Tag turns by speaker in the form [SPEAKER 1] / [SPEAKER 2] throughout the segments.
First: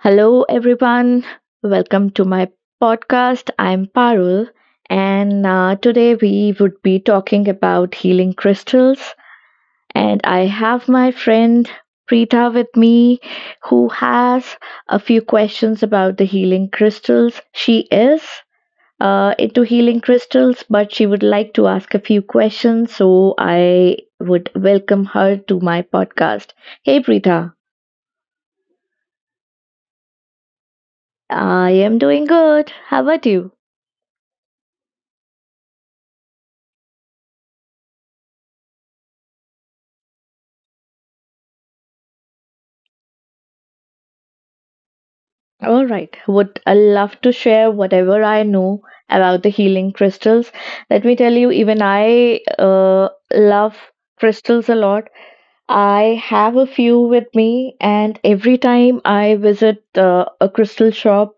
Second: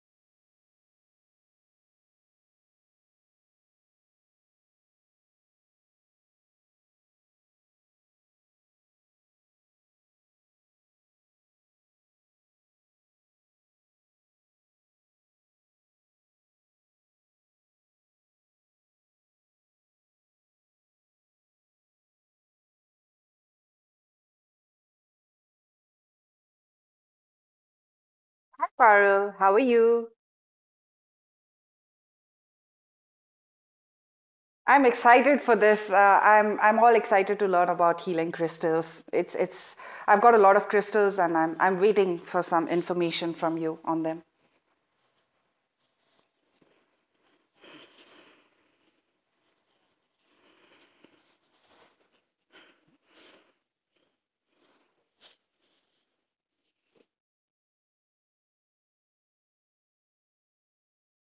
[SPEAKER 1] Hello, everyone. Welcome to my podcast. I'm Parul, and today we would be talking about healing crystals. And I have my friend Preeta with me, who has a few questions about the healing crystals. She is into healing crystals, but she would like to ask a few questions. So I would welcome her to my podcast. Hey, Preeta.
[SPEAKER 2] Hi, Parul. How are you?
[SPEAKER 1] I am doing good. How about you?
[SPEAKER 2] I'm excited for this. I'm all excited to learn about healing crystals. It's I've got a lot of crystals and I'm waiting for some information from you on them.
[SPEAKER 1] All right. Would I love to share whatever I know about the healing crystals. Let me tell you, even I love crystals a lot. I have a few with me, and every time I visit a crystal shop,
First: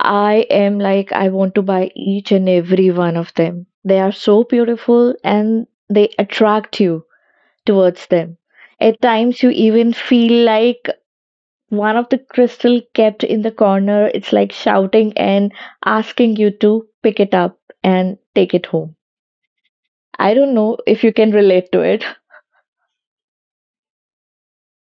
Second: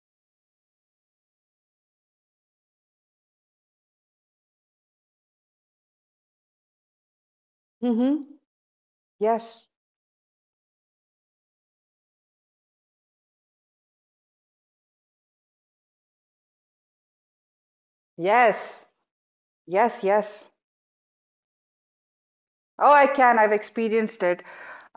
[SPEAKER 1] I am like, I want to buy each and every one of them. They are so beautiful and they attract you towards
[SPEAKER 2] Mm-hmm.
[SPEAKER 1] them. At times, you
[SPEAKER 2] Yes.
[SPEAKER 1] even feel like one of the crystal kept in the corner, it's like shouting and asking you to pick it up and take it
[SPEAKER 2] Yes.
[SPEAKER 1] home.
[SPEAKER 2] Yes,
[SPEAKER 1] I
[SPEAKER 2] yes.
[SPEAKER 1] don't know if you can relate to it.
[SPEAKER 2] Oh, I can. I've experienced it.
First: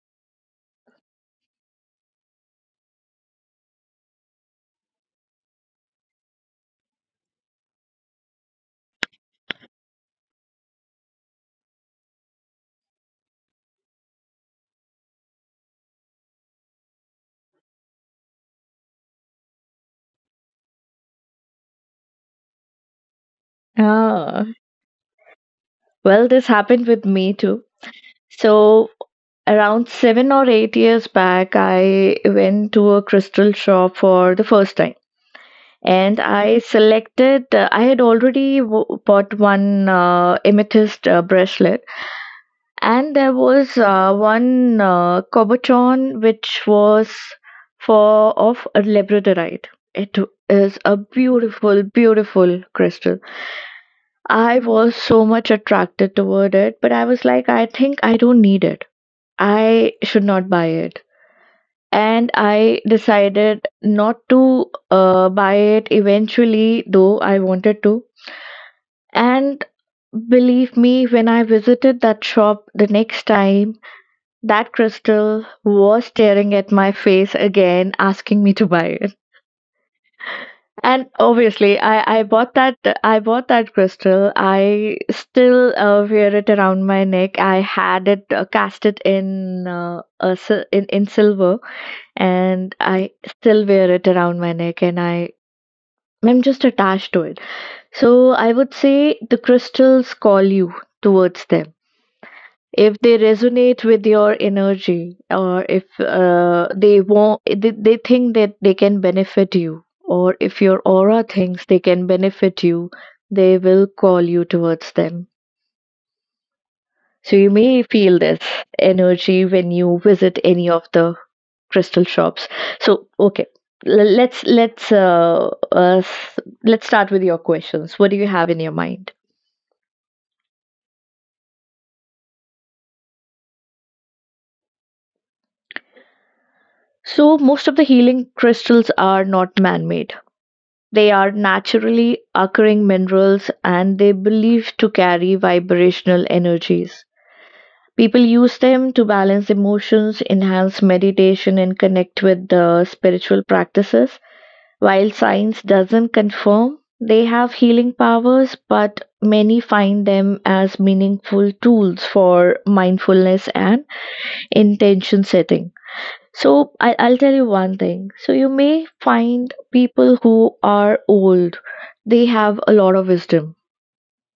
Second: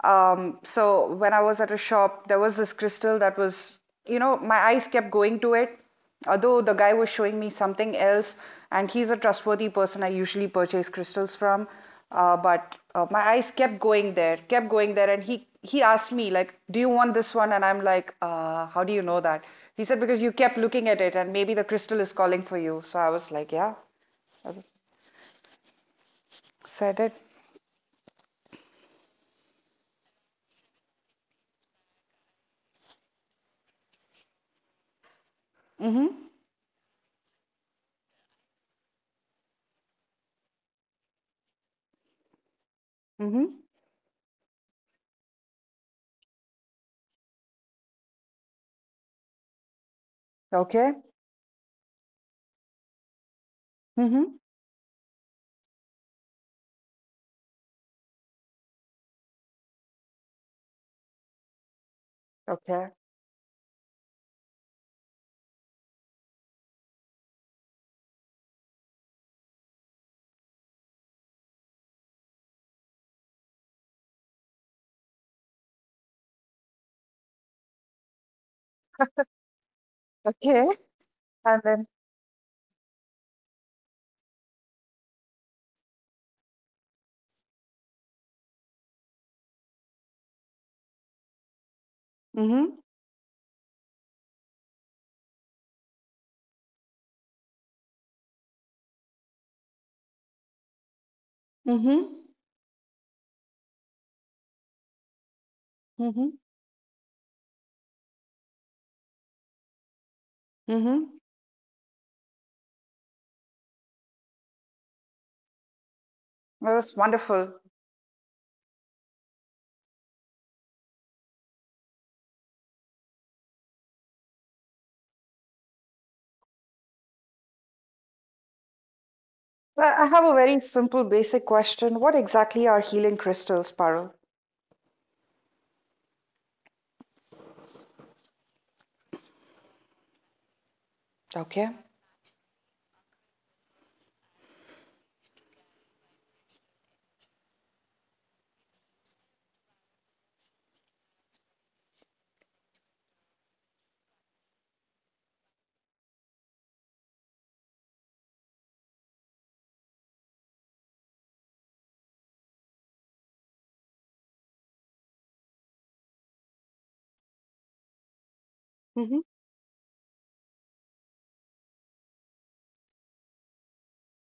[SPEAKER 2] So when I was at a shop, there was this crystal that was my eyes kept going to it. Although the guy was showing me something else, and he's a trustworthy person I usually purchase crystals from. But my eyes kept going there, and he asked me like, "Do you want this one?" And I'm like, "How do you know that?" He said, "Because you kept looking at it, and maybe the crystal is calling for you." So I was like, "Yeah,"
[SPEAKER 1] Ah,
[SPEAKER 2] I
[SPEAKER 1] well, this happened
[SPEAKER 2] said
[SPEAKER 1] with
[SPEAKER 2] it.
[SPEAKER 1] me too. So, around 7 or 8 years back, I went to a crystal shop for the first time. And
[SPEAKER 2] Mm-hmm.
[SPEAKER 1] I selected, I had already w- bought one amethyst bracelet. And there
[SPEAKER 2] Mm-hmm.
[SPEAKER 1] was one Cobotron which was for of a labradorite. It is
[SPEAKER 2] Okay.
[SPEAKER 1] a beautiful, beautiful crystal.
[SPEAKER 2] Mhm.
[SPEAKER 1] I was so much attracted toward it, but I was like, I think I don't need it. I should not buy it. And I
[SPEAKER 2] Okay.
[SPEAKER 1] decided not to buy it eventually, though I wanted to. And believe me, when I visited that shop the next time, that crystal was staring at my face again, asking me to buy it.
[SPEAKER 2] Okay.
[SPEAKER 1] And
[SPEAKER 2] And
[SPEAKER 1] obviously,
[SPEAKER 2] then
[SPEAKER 1] I bought that. I bought that crystal. I still wear it around my neck. I had it cast it in in silver, and
[SPEAKER 2] Mhm.
[SPEAKER 1] I still wear it around my neck. And I'm just attached to it. So I would say the crystals call you towards them
[SPEAKER 2] Mhm.
[SPEAKER 1] if they resonate with your energy, or if
[SPEAKER 2] Mhm.
[SPEAKER 1] they think that they can benefit you, or if your
[SPEAKER 2] Mhm.
[SPEAKER 1] aura thinks they can benefit you, they will call you towards them.
[SPEAKER 2] that's
[SPEAKER 1] So you
[SPEAKER 2] wonderful.
[SPEAKER 1] may feel this energy when you visit any of the crystal shops. So okay, l- let's let's uh, uh s- let's start with your questions. What do you have in your mind?
[SPEAKER 2] I have a very simple, basic question. What exactly are healing crystals, Parul?
[SPEAKER 1] So most of the healing crystals are not man made. They are
[SPEAKER 2] Okay.
[SPEAKER 1] naturally occurring minerals and they believed to carry vibrational energies. People use them to balance emotions, enhance meditation, and connect with the spiritual practices. While science doesn't confirm they have healing powers, but many find them as meaningful tools for mindfulness and intention setting. So I'll tell you one thing. So you may
[SPEAKER 2] Mhm.
[SPEAKER 1] find people who are old, they have a lot of wisdom,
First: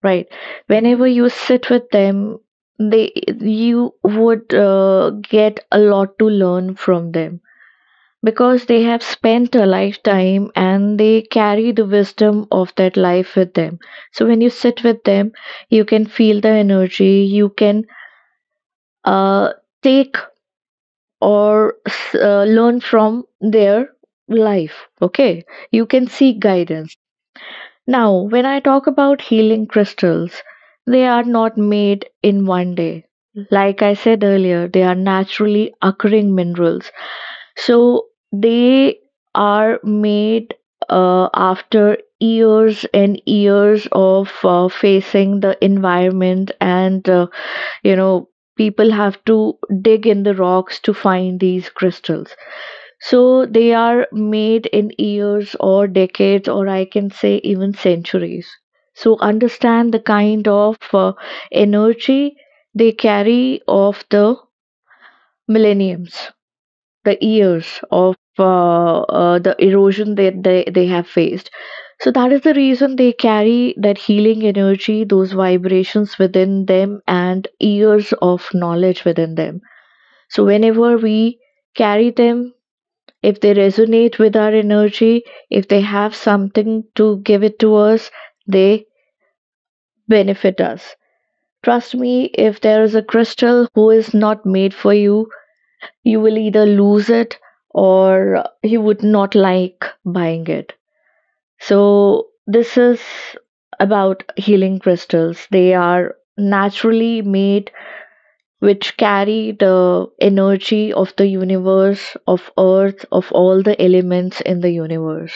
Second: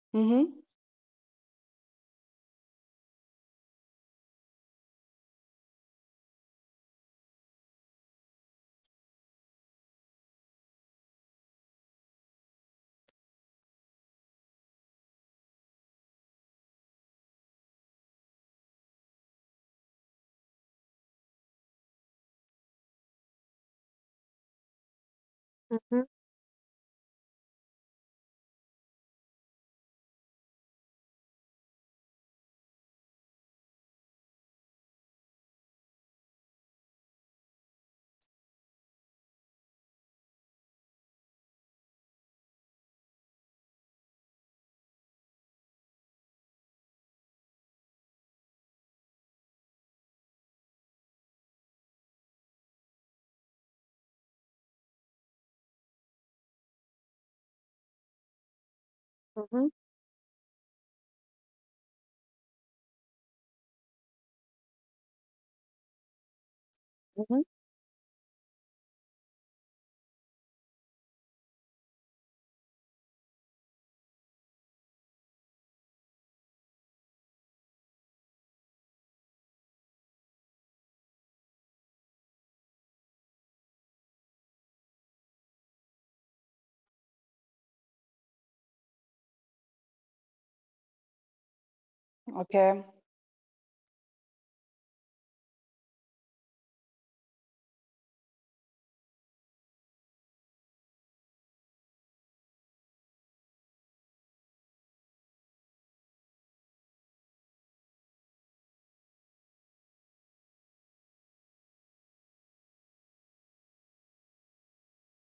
[SPEAKER 1] right?
[SPEAKER 2] Mhm.
[SPEAKER 1] Whenever you sit with them, they you would get a lot to learn from them, because they have spent a lifetime and they carry the wisdom of that life with them. So when you sit with them, you can feel the energy. You can uh, take learn from their life. Okay, you
[SPEAKER 2] Mhm.
[SPEAKER 1] can seek guidance. Now, when I talk about healing crystals, they are not made in one day. Like I said earlier, they are naturally occurring minerals. So they are made after years and years of facing the environment, and you know people have to dig in the rocks to find these crystals. So they are made in years or decades, or I can say even centuries. So
[SPEAKER 2] Mhm.
[SPEAKER 1] understand the kind of energy they carry of the millenniums, the
[SPEAKER 2] Mhm.
[SPEAKER 1] years of the erosion that they have faced. So that is the reason they carry that healing energy, those vibrations within them, and years of knowledge within them. So whenever we carry them, if they resonate with our energy, if they have something to give it to us, they benefit us. Trust me, if there
[SPEAKER 2] Okay.
[SPEAKER 1] is a crystal who is not made for you, you will either lose it, or you would not like buying it. So, this is about healing crystals. They are naturally made, which carry the energy of the universe, of earth, of all the elements in the universe.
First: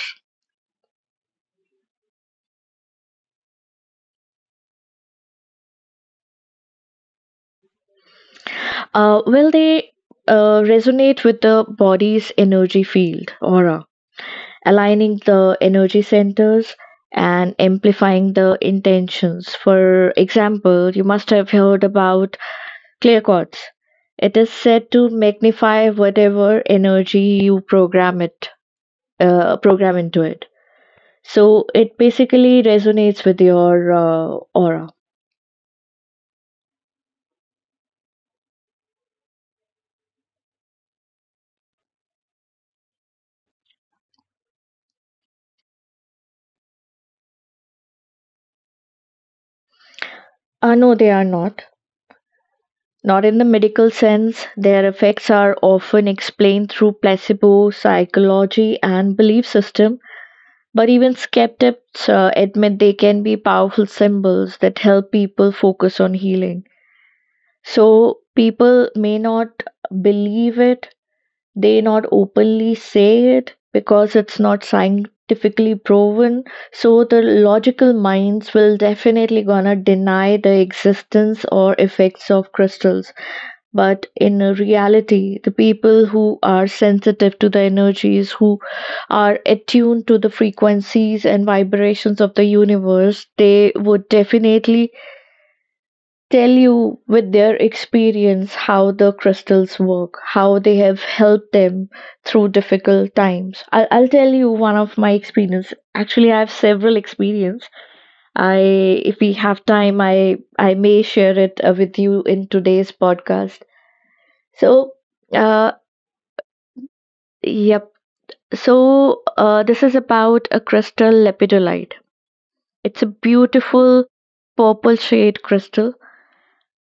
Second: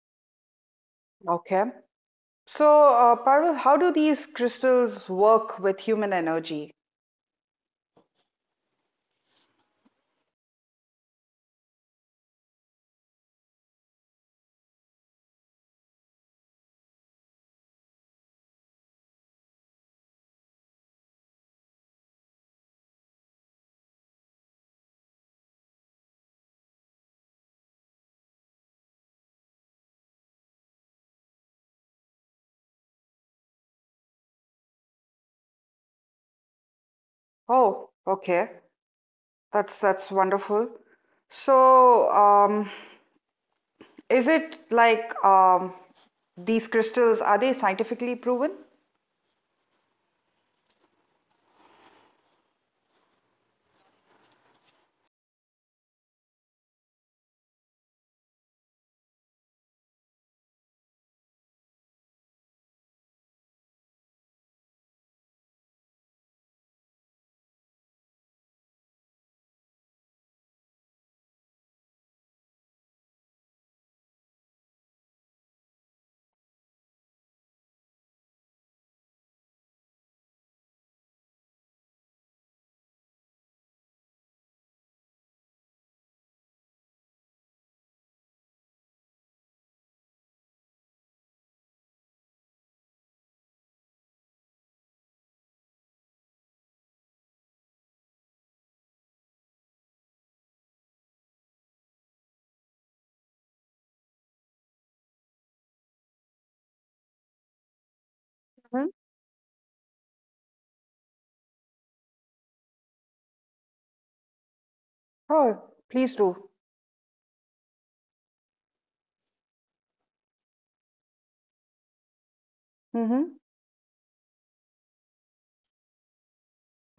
[SPEAKER 2] Okay. So, Parul, how do these crystals work with human energy?
[SPEAKER 1] Will they resonate with the body's energy field, aura? Aligning the energy centers and amplifying the intentions. For example, you must have heard about clear quartz. It is said to magnify whatever energy you program program into it. So it basically resonates with your aura.
[SPEAKER 2] Oh, okay. That's wonderful. So, is it like these crystals, are they scientifically proven?
[SPEAKER 1] No, they are not. Not in the medical sense. Their effects are often explained through placebo, psychology, and belief system. But even skeptics admit they can be powerful symbols that help people focus on healing. So people may not believe it, they not openly say it because it's not scientifically proven. So the logical minds will definitely gonna deny the existence or effects of crystals. But in reality, the people who are sensitive to the energies, who are attuned to the frequencies and vibrations of the universe, they would definitely tell you with their experience how the crystals work, how they have helped them through difficult times. I'll tell you one of my experience. Actually, I have several experience. I,
[SPEAKER 2] Mhm.
[SPEAKER 1] if we have time, I may share it with you in today's podcast. So.
[SPEAKER 2] Oh,
[SPEAKER 1] Uh,
[SPEAKER 2] please do.
[SPEAKER 1] Yep. So this is about a crystal lepidolite. It's a
[SPEAKER 2] Mm-hmm.
[SPEAKER 1] beautiful purple shade crystal,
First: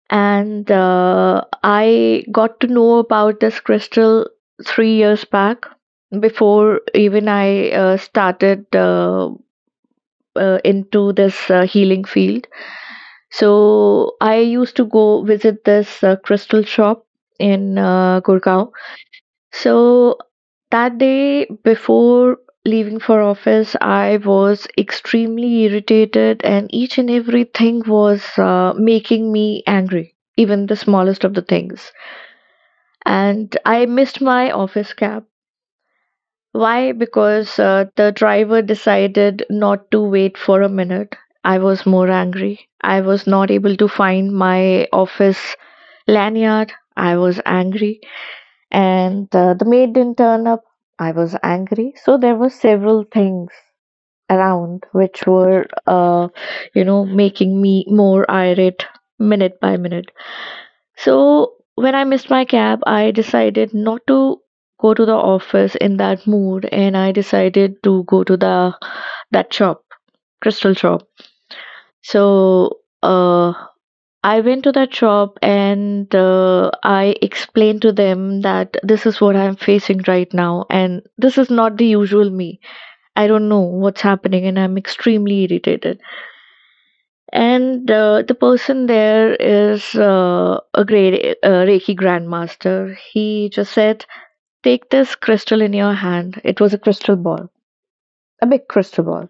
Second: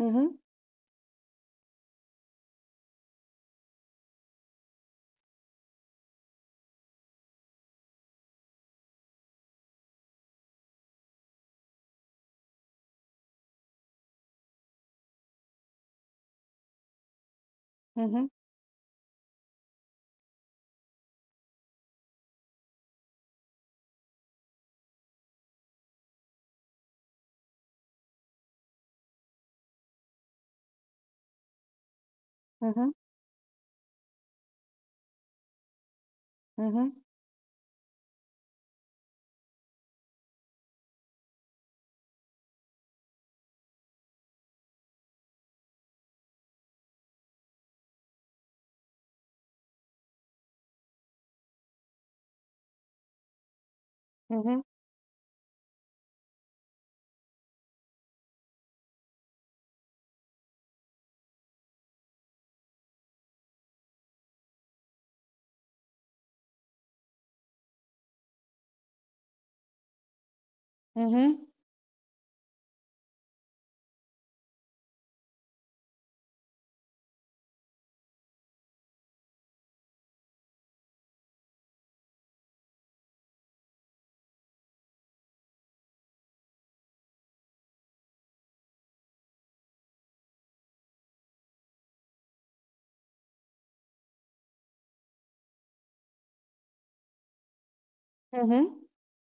[SPEAKER 2] Mm-hmm.
[SPEAKER 1] and I got to know about this crystal 3 years back, before even I started into this healing field. So I used to go visit this crystal shop in
[SPEAKER 2] Mm-hmm.
[SPEAKER 1] Gurgaon. So that day before leaving for office, I was extremely irritated, and each and everything was making me angry, even the smallest of the things.
[SPEAKER 2] Mm-hmm.
[SPEAKER 1] And I missed my office cab. Why?
[SPEAKER 2] Mm-hmm.
[SPEAKER 1] Because the driver decided not to wait for a minute. I was more angry. I was not able to find my office lanyard. I was angry, and the maid didn't turn up. I was angry. So there were several things
[SPEAKER 2] Mm-hmm.
[SPEAKER 1] around which were, making me more irate minute by minute. So when I missed my cab, I decided not to go to the office in that mood, and I decided to go to the that shop, crystal shop.
[SPEAKER 2] Mm-hmm.
[SPEAKER 1] So I went to that shop and I explained to them that this is what I'm facing right now, and this is not the usual me. I don't know what's happening, and I'm extremely irritated. And the person there is a great Reiki grandmaster. He just said, take this crystal in your hand. It was a crystal ball, a big
[SPEAKER 2] Mm-hmm.
[SPEAKER 1] crystal ball.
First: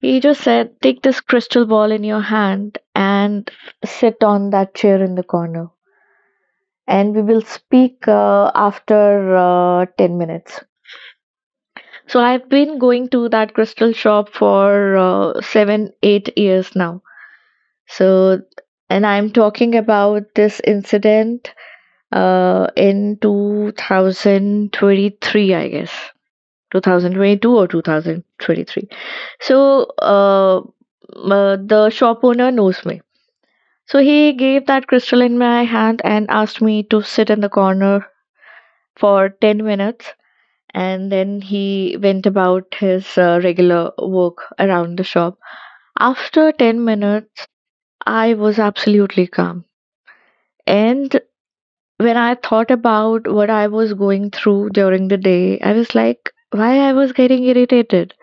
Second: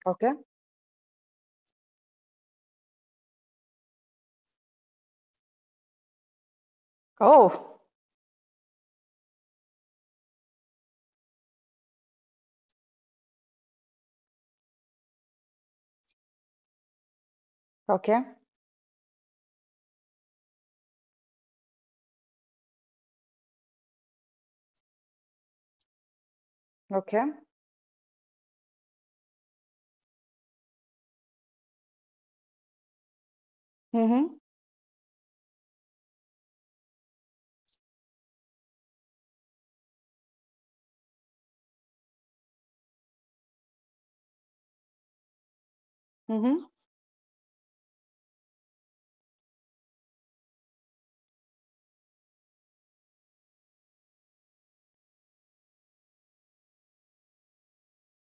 [SPEAKER 1] He
[SPEAKER 2] Okay.
[SPEAKER 1] just said, take this crystal ball in your hand and sit on that chair in the corner, and we will
[SPEAKER 2] Oh,
[SPEAKER 1] speak after 10 minutes. So, I've been going to that crystal shop for seven, 8 years now.
[SPEAKER 2] okay.
[SPEAKER 1] So, and I'm talking about this incident in 2023, I guess.
[SPEAKER 2] Okay.
[SPEAKER 1] 2022 or 2023. So, the shop owner knows me. So he
[SPEAKER 2] Mm-hmm.
[SPEAKER 1] gave that crystal in my hand and asked me to sit in the corner for 10 minutes, and then he went about his regular work around the shop. After
[SPEAKER 2] Mm-hmm.
[SPEAKER 1] 10 minutes, I was absolutely calm. And when I thought about what I was going through during the day, I was like, why I was getting irritated?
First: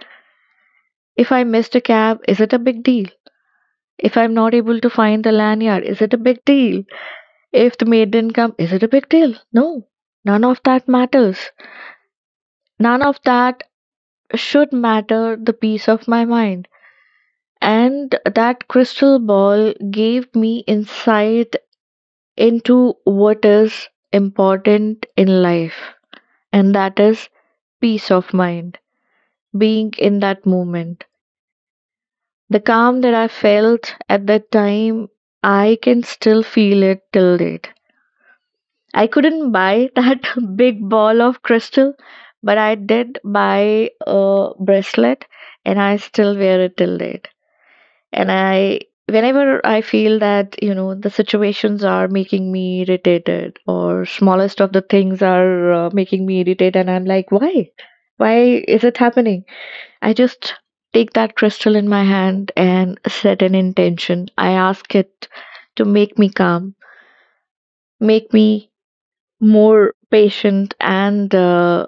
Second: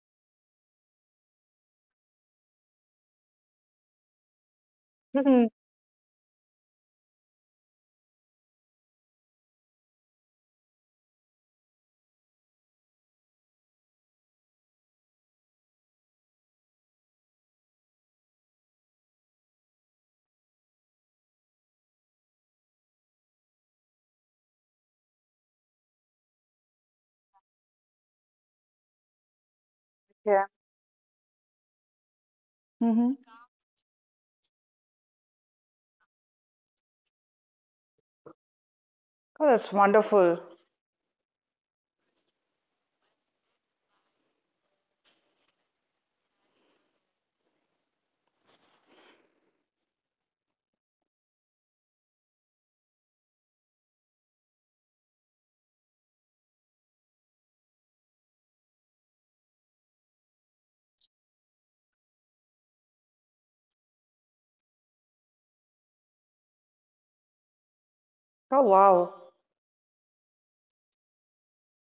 [SPEAKER 1] If I missed a cab, is it a big deal? If I'm not able to find the
[SPEAKER 2] Mhm.
[SPEAKER 1] lanyard, is it a big deal? If the maid didn't come, is it a big deal? No, none of that matters. None of that should matter the peace of my mind. And that crystal ball gave me insight into what is important in life, and that is peace of mind, being in that
[SPEAKER 2] Yeah.
[SPEAKER 1] moment. The calm that
[SPEAKER 2] Mm-hmm.
[SPEAKER 1] I felt at that time, I can still feel it till date. I
[SPEAKER 2] Oh,
[SPEAKER 1] couldn't
[SPEAKER 2] that's
[SPEAKER 1] buy that
[SPEAKER 2] wonderful.
[SPEAKER 1] big ball of crystal, but I did buy a bracelet, and I still wear it till date. And I, whenever I feel that, you know, the situations are making me irritated, or smallest of the things are making me irritated, and I'm like, why is it happening, I just take that crystal in my hand and set an intention. I ask it to make me calm, make
[SPEAKER 2] Oh,
[SPEAKER 1] me
[SPEAKER 2] wow.
[SPEAKER 1] more patient, and uh,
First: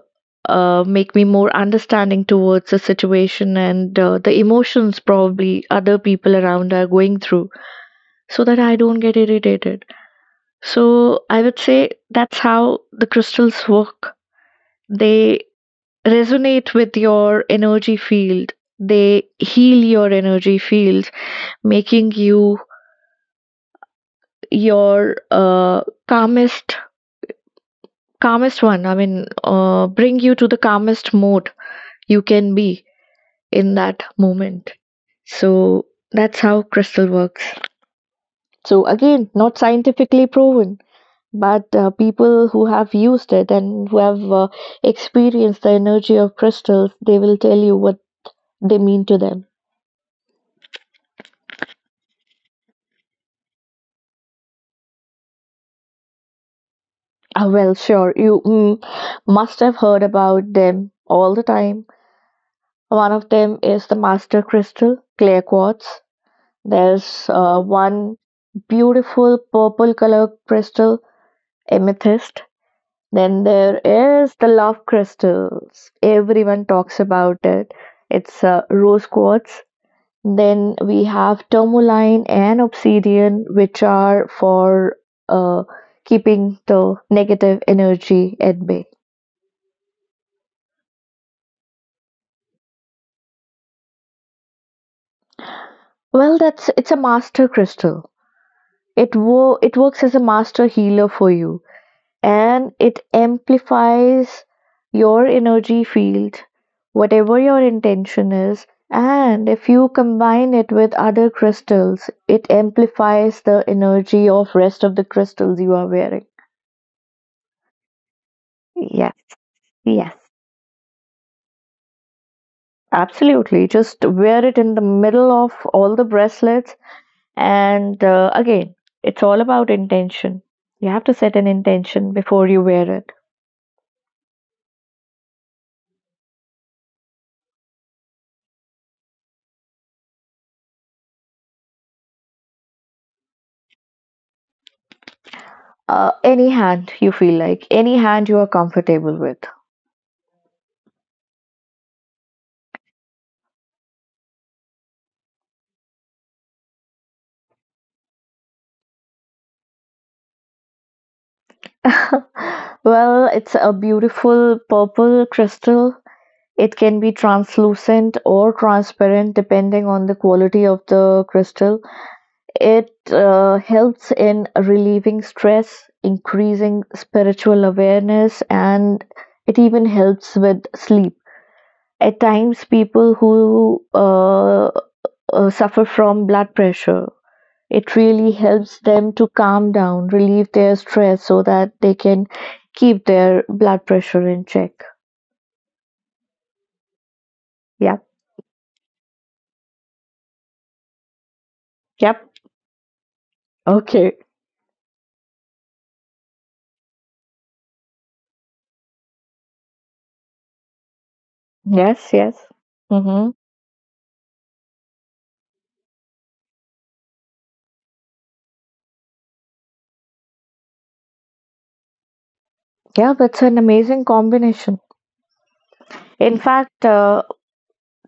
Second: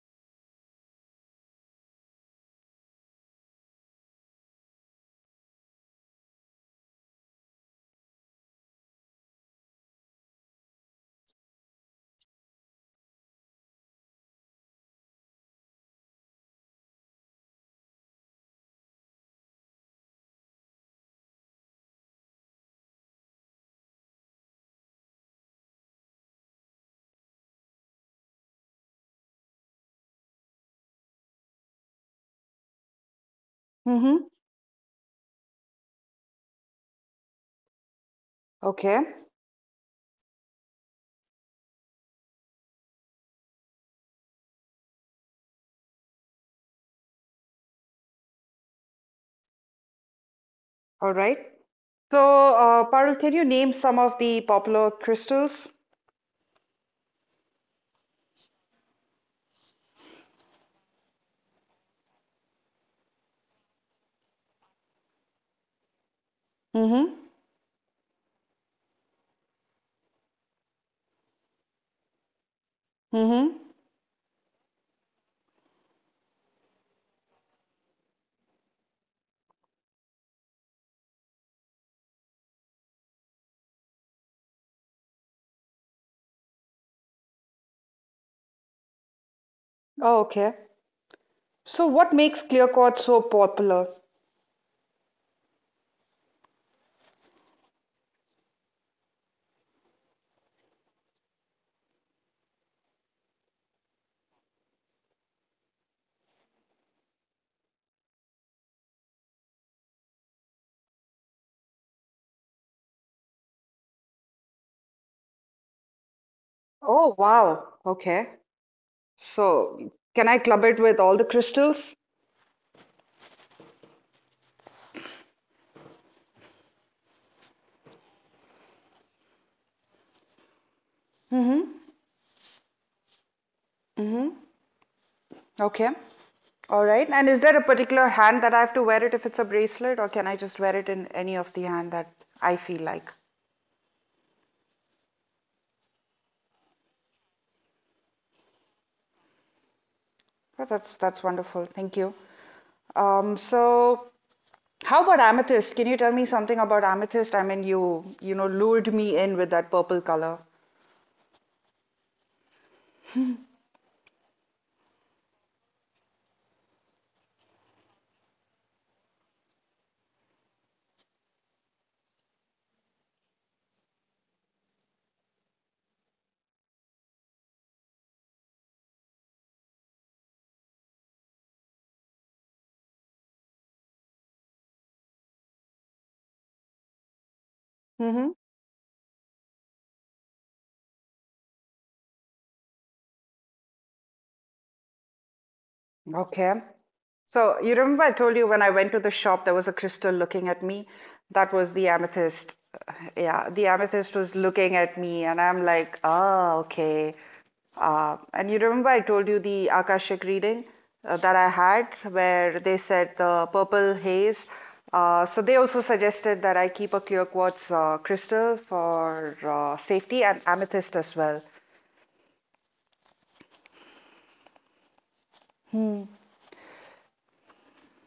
[SPEAKER 1] uh, make me more understanding towards the situation and the emotions probably other people around are going through, so that I don't get irritated. So I would say that's how the crystals work. They resonate with your energy field, they heal your energy fields, making you your calmest calmest one I mean bring you to the calmest mode you can be in that
[SPEAKER 2] Mm-hmm.
[SPEAKER 1] moment. So that's how crystal works. So
[SPEAKER 2] Okay.
[SPEAKER 1] again, not scientifically proven. But people who have used it and who have experienced the energy of crystals, they will tell you what they mean to them.
[SPEAKER 2] All right. So, Parul, can you name some of the popular crystals?
[SPEAKER 1] Ah, well, sure, you must have heard about them all the time. One of them is the master crystal, clear quartz.
[SPEAKER 2] Mm-hmm.
[SPEAKER 1] There's one beautiful purple color crystal, amethyst. Then
[SPEAKER 2] Mm-hmm.
[SPEAKER 1] there is the love crystals. Everyone talks about it. It's rose quartz. Then we have tourmaline and obsidian, which are for uh, keeping the negative energy at bay.
[SPEAKER 2] Oh, okay. So, what makes clear quartz so popular?
[SPEAKER 1] Well, that's it's a master crystal. It works as a master healer for you, and it amplifies your energy field, whatever your intention is. And if you combine it with other crystals, it amplifies the energy of rest of the crystals you are wearing.
[SPEAKER 2] Oh, wow. Okay.
[SPEAKER 1] Yes,
[SPEAKER 2] So,
[SPEAKER 1] yes.
[SPEAKER 2] can I club it with all the crystals?
[SPEAKER 1] Absolutely. Just wear it in the middle of all the bracelets. And again, it's all about intention. You have to set an
[SPEAKER 2] Mm-hmm.
[SPEAKER 1] intention before you wear it.
[SPEAKER 2] Mm-hmm. Okay. All right. And is there a particular hand that I have to wear it if it's a bracelet, or can I just wear it in any of the hand that I feel like?
[SPEAKER 1] Any hand you feel like, any hand you are comfortable with.
[SPEAKER 2] Oh, that's wonderful. Thank you. So how about amethyst? Can you tell me something about amethyst? I mean, you know lured me in with that purple color.
[SPEAKER 1] Well, it's a beautiful purple crystal. It can be translucent or transparent depending on the quality of the crystal. It helps in relieving stress, increasing spiritual awareness, and it even helps with sleep. At times, people who suffer from blood pressure, it really helps them to calm down, relieve their stress so that they can keep their blood pressure in check.
[SPEAKER 2] Okay. So you remember
[SPEAKER 1] Yep,
[SPEAKER 2] I told you when I went to the shop, there was a crystal looking at me. That was the
[SPEAKER 1] yep.
[SPEAKER 2] amethyst. Yeah, the amethyst
[SPEAKER 1] Okay.
[SPEAKER 2] was looking at me, and I'm like, ah, okay. And you remember I told you the Akashic reading that I had,
[SPEAKER 1] Yes, yes.
[SPEAKER 2] where they said
[SPEAKER 1] Mm-hmm.
[SPEAKER 2] the purple haze. So they also suggested that I keep a clear quartz crystal for safety and amethyst as well.
[SPEAKER 1] Yeah, that's an amazing combination.
[SPEAKER 2] Hmm.
[SPEAKER 1] In fact,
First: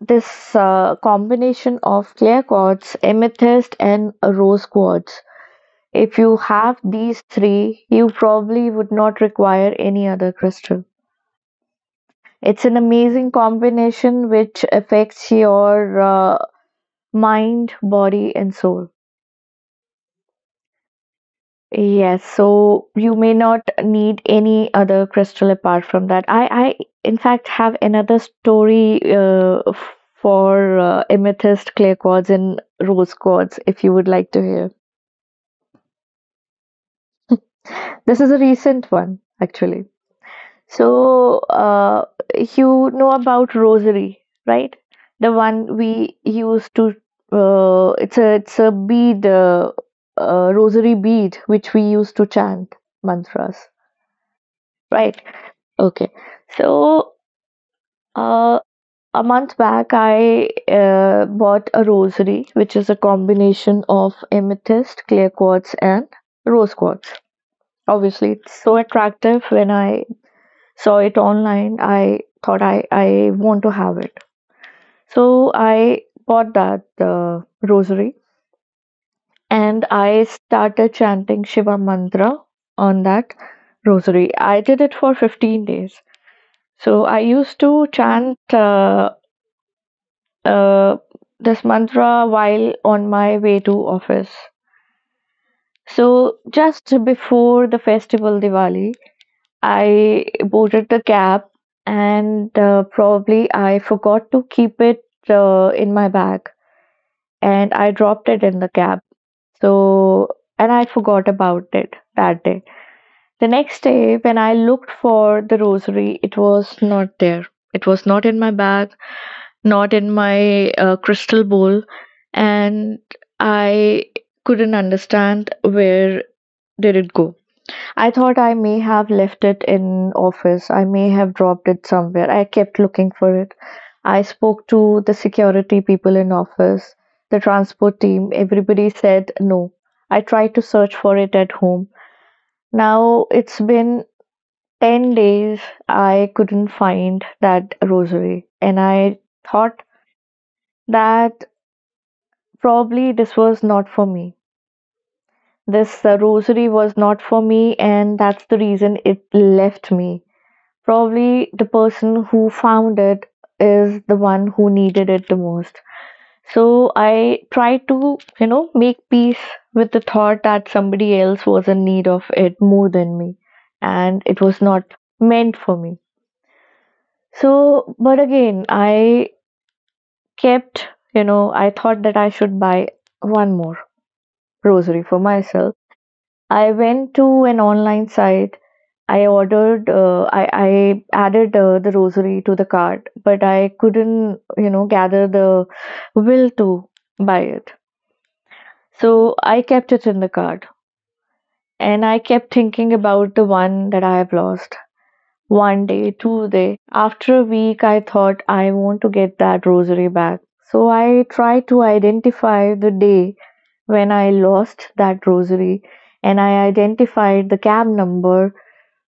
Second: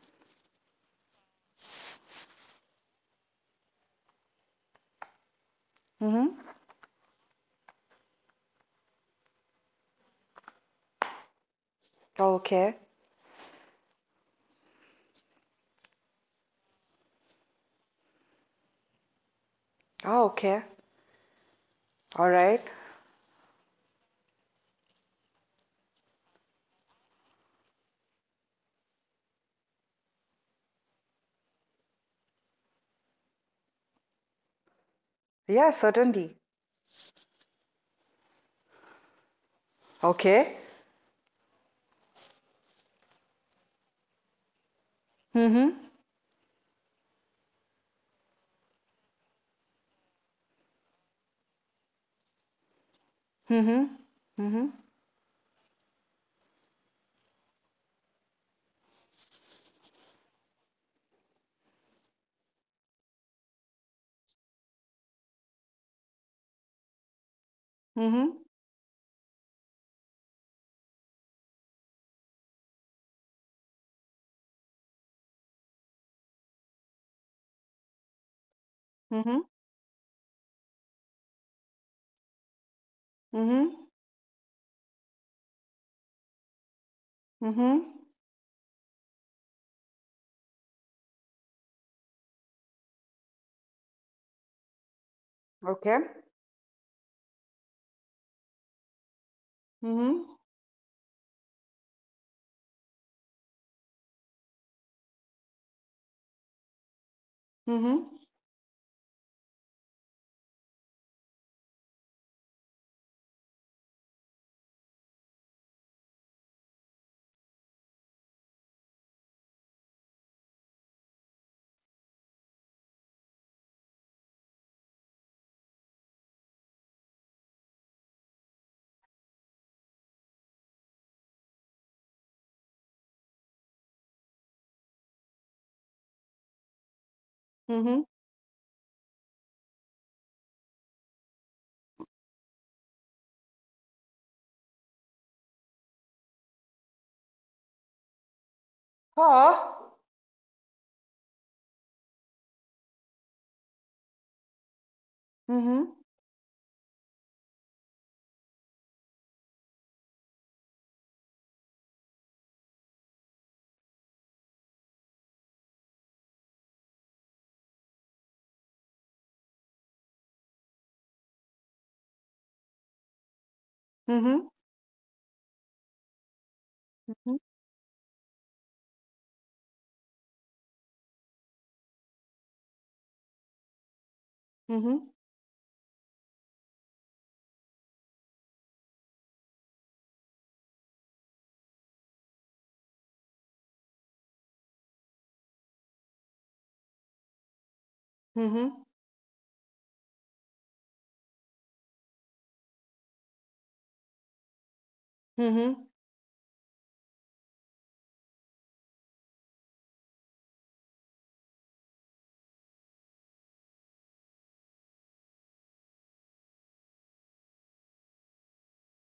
[SPEAKER 1] this combination of clear quartz, amethyst and rose quartz. If you
[SPEAKER 2] Mm-hmm.
[SPEAKER 1] have these three, you probably would not require any other crystal. It's an
[SPEAKER 2] Okay.
[SPEAKER 1] amazing combination which affects your mind, body, and soul.
[SPEAKER 2] Oh, okay.
[SPEAKER 1] Yes,
[SPEAKER 2] All right.
[SPEAKER 1] so you may not need any other crystal apart from that. I in fact have another story for amethyst, clear quartz, and rose quartz if you would like to hear.
[SPEAKER 2] Yeah, certainly.
[SPEAKER 1] This is a recent one, actually.
[SPEAKER 2] Okay.
[SPEAKER 1] So, you know about rosary, right? The one
[SPEAKER 2] Mm-hmm.
[SPEAKER 1] we used to, it's a bead, rosary bead, which we used to chant mantras,
[SPEAKER 2] Mm-hmm. Mm-hmm.
[SPEAKER 1] right? Okay. So, uh, a month back, I bought a rosary, which is a combination of amethyst, clear quartz, and rose quartz.
[SPEAKER 2] Mm-hmm.
[SPEAKER 1] Obviously, it's so attractive when I saw it online. I thought I want to have it. So I bought that rosary
[SPEAKER 2] Mm-hmm.
[SPEAKER 1] and I started chanting Shiva mantra on that
[SPEAKER 2] Mm-hmm.
[SPEAKER 1] rosary. I did it for 15 days. So I used to
[SPEAKER 2] Mm-hmm.
[SPEAKER 1] chant uh, this mantra while on my way to office.
[SPEAKER 2] Okay.
[SPEAKER 1] So just before the festival Diwali,
[SPEAKER 2] Mm-hmm.
[SPEAKER 1] I boarded the cab and probably I forgot to keep it in my bag and I
[SPEAKER 2] Mm-hmm.
[SPEAKER 1] dropped it in the cab. So, and I forgot about it that day. The next day, when I looked for the rosary, it was not there. It was not in my bag, not in my crystal bowl, and I couldn't understand where did it go. I thought I may have left it in office. I may have dropped it somewhere. I kept looking for it. I spoke to the security people in office, the transport
[SPEAKER 2] Mm-hmm.
[SPEAKER 1] team. Everybody said no. I tried to search for it at home. Now it's been 10 days. I couldn't find that rosary. And I thought
[SPEAKER 2] Ah.
[SPEAKER 1] that probably this was not for me.
[SPEAKER 2] Mm-hmm.
[SPEAKER 1] This rosary was not for me, and that's the reason it left me. Probably the person who found it is the one who needed it the most. So I try to, you know, make peace with the thought that somebody else was in need of it more than me and it
[SPEAKER 2] Mm-hmm.
[SPEAKER 1] was not meant for me. So, but again, I kept, you know, I thought that I should buy one more rosary
[SPEAKER 2] Mm-hmm.
[SPEAKER 1] for myself. I went to an online site. I ordered, I added the rosary to the cart, but I couldn't, you know, gather the will to buy it.
[SPEAKER 2] Mm-hmm.
[SPEAKER 1] So I kept it in the cart and I kept thinking about the one that I have lost. One
[SPEAKER 2] Mm-hmm.
[SPEAKER 1] day, two day, after a week, I thought I want to get that rosary back. So I tried to identify the day when I lost that rosary and I identified the cab number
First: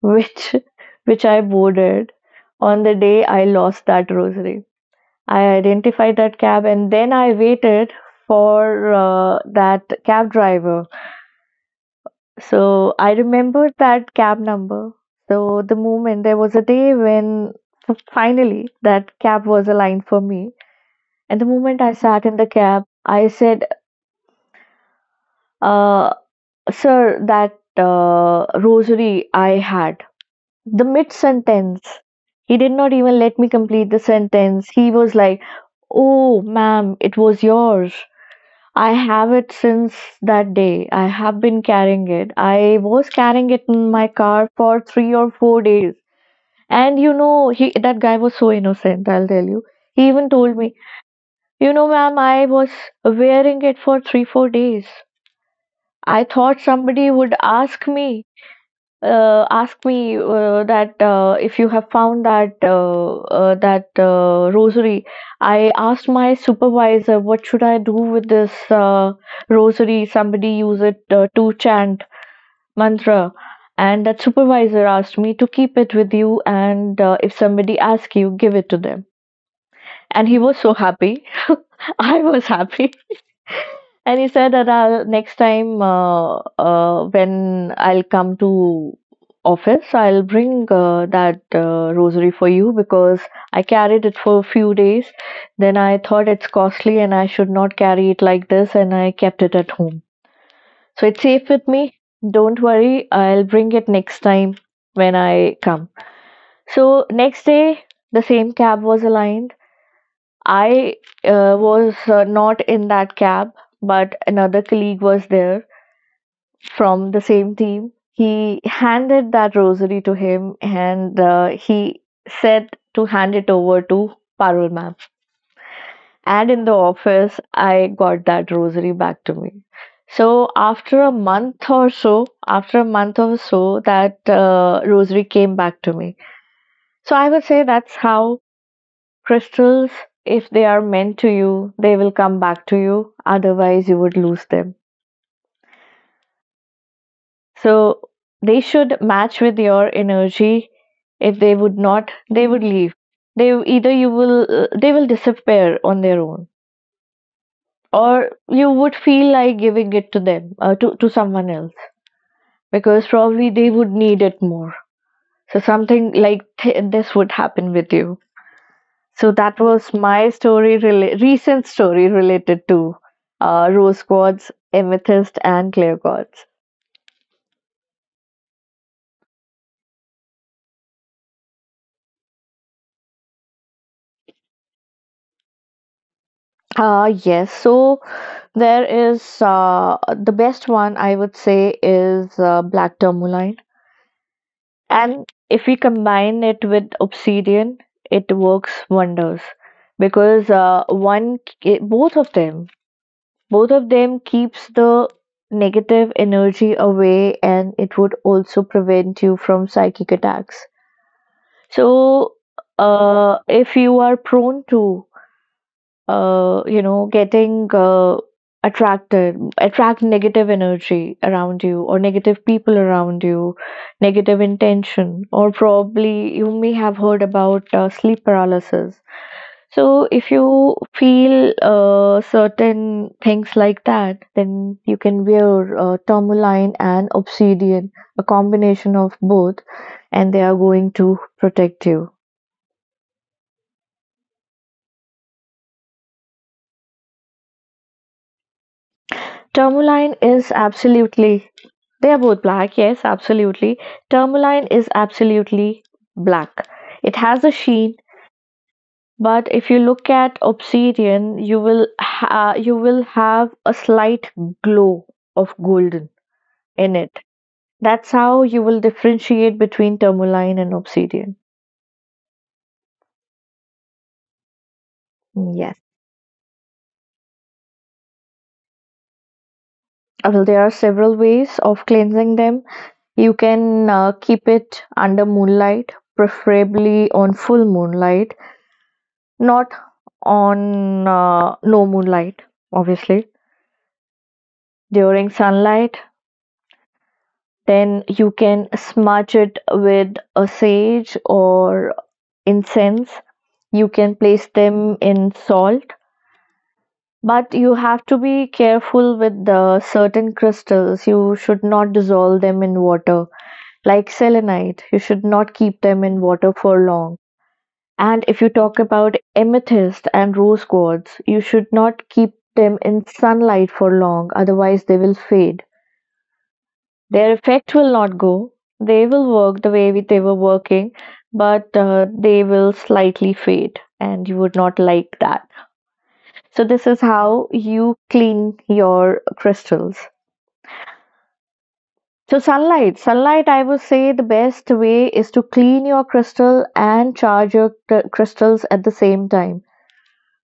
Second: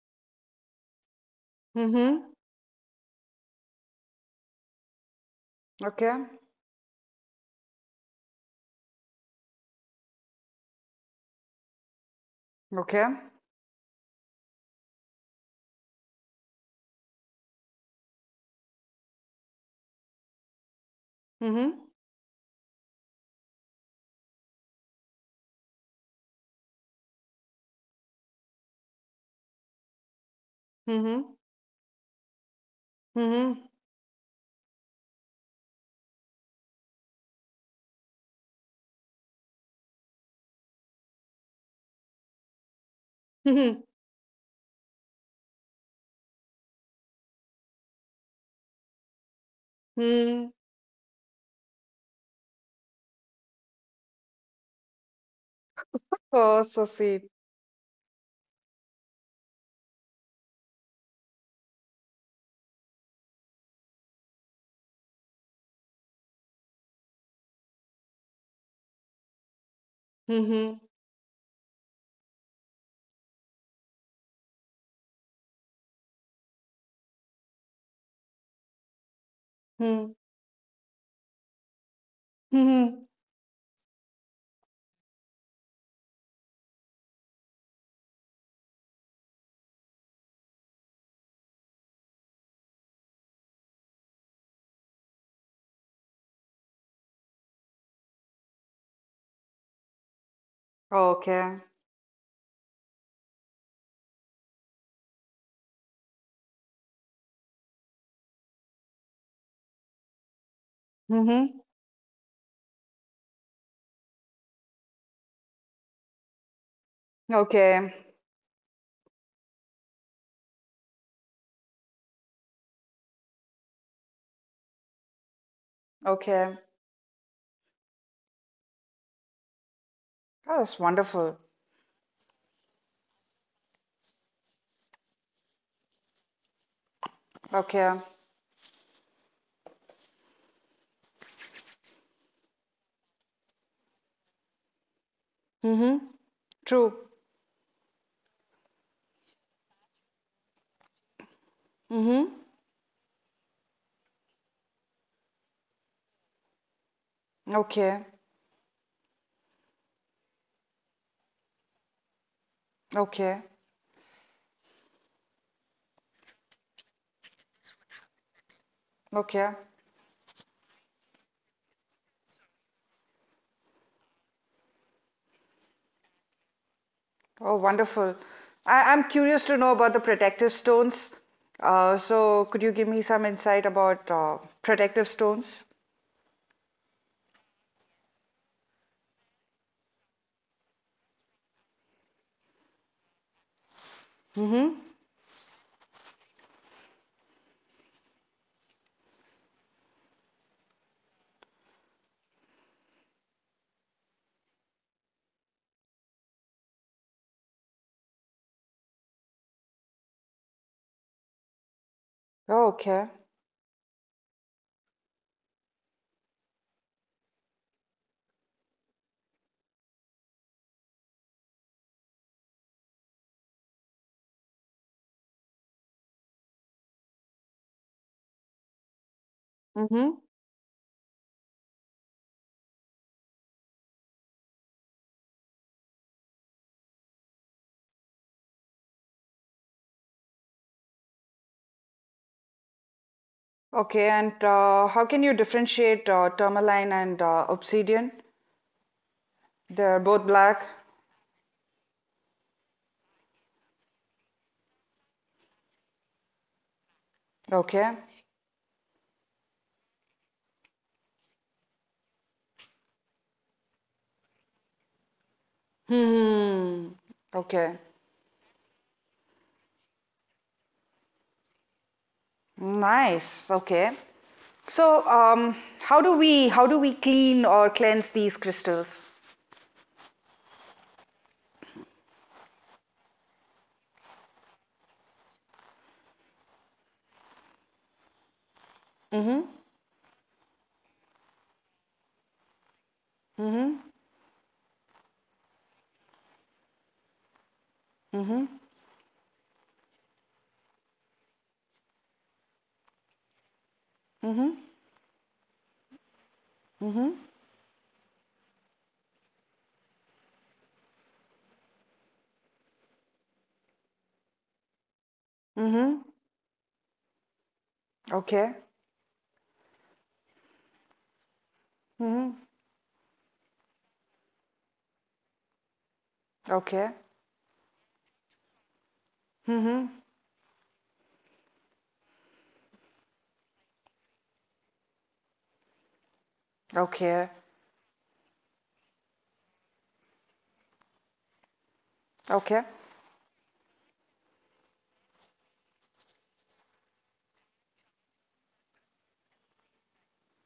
[SPEAKER 1] which which I boarded
[SPEAKER 2] Mm-hmm.
[SPEAKER 1] on the day I lost that rosary. I
[SPEAKER 2] Okay.
[SPEAKER 1] identified that cab and then I waited for that cab driver. So
[SPEAKER 2] Okay.
[SPEAKER 1] I remembered that cab number. So the moment, there was a day when finally that cab was aligned for me. And the
[SPEAKER 2] Mm-hmm.
[SPEAKER 1] moment I sat in the cab, I said, uh, sir, that rosary I had. The mid
[SPEAKER 2] Mm-hmm.
[SPEAKER 1] sentence, he did not even let me
[SPEAKER 2] Mm-hmm.
[SPEAKER 1] complete the sentence. He was like, "Oh, ma'am, it was yours. I have it since that day. I have been carrying it. I was carrying it
[SPEAKER 2] Mm-hmm.
[SPEAKER 1] in my car for 3 or 4 days." And you know, he that guy was so innocent, I'll tell you. He even
[SPEAKER 2] Mm-hmm.
[SPEAKER 1] told me, "You know, ma'am, I was wearing it for three, 4 days. I thought
[SPEAKER 2] Oh, so
[SPEAKER 1] somebody
[SPEAKER 2] sweet.
[SPEAKER 1] would ask me. Asked me that if you have found that that rosary. I asked my supervisor, 'What should I do with this rosary? Somebody use
[SPEAKER 2] Mm-hmm.
[SPEAKER 1] it to chant mantra.' And that supervisor asked me to keep it with you, and if somebody asks you, give it to them."
[SPEAKER 2] Mm-hmm.
[SPEAKER 1] And he was so happy. I was happy.
[SPEAKER 2] Mm-hmm.
[SPEAKER 1] And he said that, "I'll next time when I'll come to office, I'll bring that rosary for you because I carried it for a few days. Then I thought it's costly and I should not carry it like this, and I kept it at home. So it's safe
[SPEAKER 2] Okay.
[SPEAKER 1] with me. Don't worry, I'll bring it next time when I come." So next day, the same cab was aligned. I
[SPEAKER 2] Mm-hmm.
[SPEAKER 1] was not in that cab, but another colleague was there from the same team.
[SPEAKER 2] Okay.
[SPEAKER 1] He handed that rosary to him and he said to hand it over to Parul ma'am. And
[SPEAKER 2] Okay.
[SPEAKER 1] in the office, I got that rosary back to me. So
[SPEAKER 2] Oh, that's
[SPEAKER 1] after a
[SPEAKER 2] wonderful.
[SPEAKER 1] month or so, after a month or so, that rosary came back to me. So I would say
[SPEAKER 2] Okay.
[SPEAKER 1] that's how crystals, if they are meant to you, they will come back to you. Otherwise, you would lose them.
[SPEAKER 2] Mm-hmm. True.
[SPEAKER 1] So they should match with your energy. If they would not,
[SPEAKER 2] Mm-hmm.
[SPEAKER 1] they would leave. They either you will they will disappear on their own,
[SPEAKER 2] Okay.
[SPEAKER 1] or you would feel like giving it to them to someone else because
[SPEAKER 2] Okay.
[SPEAKER 1] probably they would need it more. So something like this would happen with you. So
[SPEAKER 2] Okay.
[SPEAKER 1] that was my story, recent story related to rose quartz, amethyst, and clear quartz.
[SPEAKER 2] Oh, wonderful. I I'm curious to know about the protective stones. So could you give me some insight about protective stones?
[SPEAKER 1] Yes, so there is the best one I would say is black tourmaline,
[SPEAKER 2] Mm-hmm.
[SPEAKER 1] and if we combine it with obsidian, it works wonders because one, both of them keeps the negative energy away, and it would also prevent you from psychic attacks. So,
[SPEAKER 2] Oh, okay.
[SPEAKER 1] if you are prone to, you know, getting attract negative energy around you or negative people around you, negative intention, or probably you may have heard about sleep paralysis. So,
[SPEAKER 2] Mm-hmm.
[SPEAKER 1] if you feel certain things like that, then you can wear tourmaline and obsidian, a combination of both, and they are going to protect you.
[SPEAKER 2] Okay. And how can you differentiate tourmaline and obsidian? They're
[SPEAKER 1] Tourmaline
[SPEAKER 2] both
[SPEAKER 1] is
[SPEAKER 2] black.
[SPEAKER 1] absolutely. They are both black. Yes, absolutely. Tourmaline is absolutely black. It has a sheen,
[SPEAKER 2] Okay.
[SPEAKER 1] but if you look at obsidian, you will you will have a slight glow of golden
[SPEAKER 2] Hmm.
[SPEAKER 1] in it.
[SPEAKER 2] Okay.
[SPEAKER 1] That's how you will differentiate between tourmaline and obsidian.
[SPEAKER 2] Nice. Okay. So,
[SPEAKER 1] Yes.
[SPEAKER 2] how do we clean or cleanse these crystals?
[SPEAKER 1] Well, there are several ways of cleansing them. You can keep it under moonlight, preferably on full moonlight.
[SPEAKER 2] Mm-hmm.
[SPEAKER 1] Not on no moonlight, obviously.
[SPEAKER 2] Mm-hmm.
[SPEAKER 1] During sunlight, then you
[SPEAKER 2] Mm-hmm.
[SPEAKER 1] can smudge it with a sage or incense. You can place
[SPEAKER 2] Mm-hmm.
[SPEAKER 1] them in salt,
[SPEAKER 2] Mm-hmm.
[SPEAKER 1] but you have to be careful with the certain crystals. You should not dissolve them in water, like selenite. You should not keep them
[SPEAKER 2] Mm-hmm.
[SPEAKER 1] in water for long. And if you
[SPEAKER 2] Okay.
[SPEAKER 1] talk about amethyst and rose quartz, you should not keep
[SPEAKER 2] Mm-hmm.
[SPEAKER 1] them in sunlight for long, otherwise, they will fade.
[SPEAKER 2] Okay.
[SPEAKER 1] Their effect will not go. They will work the
[SPEAKER 2] Mm-hmm.
[SPEAKER 1] way they were working, but they will slightly fade, and you would not like that. So, this is
[SPEAKER 2] Okay.
[SPEAKER 1] how you clean your crystals. So,
[SPEAKER 2] Okay.
[SPEAKER 1] sunlight. Sunlight, I would say the best way is to clean your crystal and charge your crystals at the same time.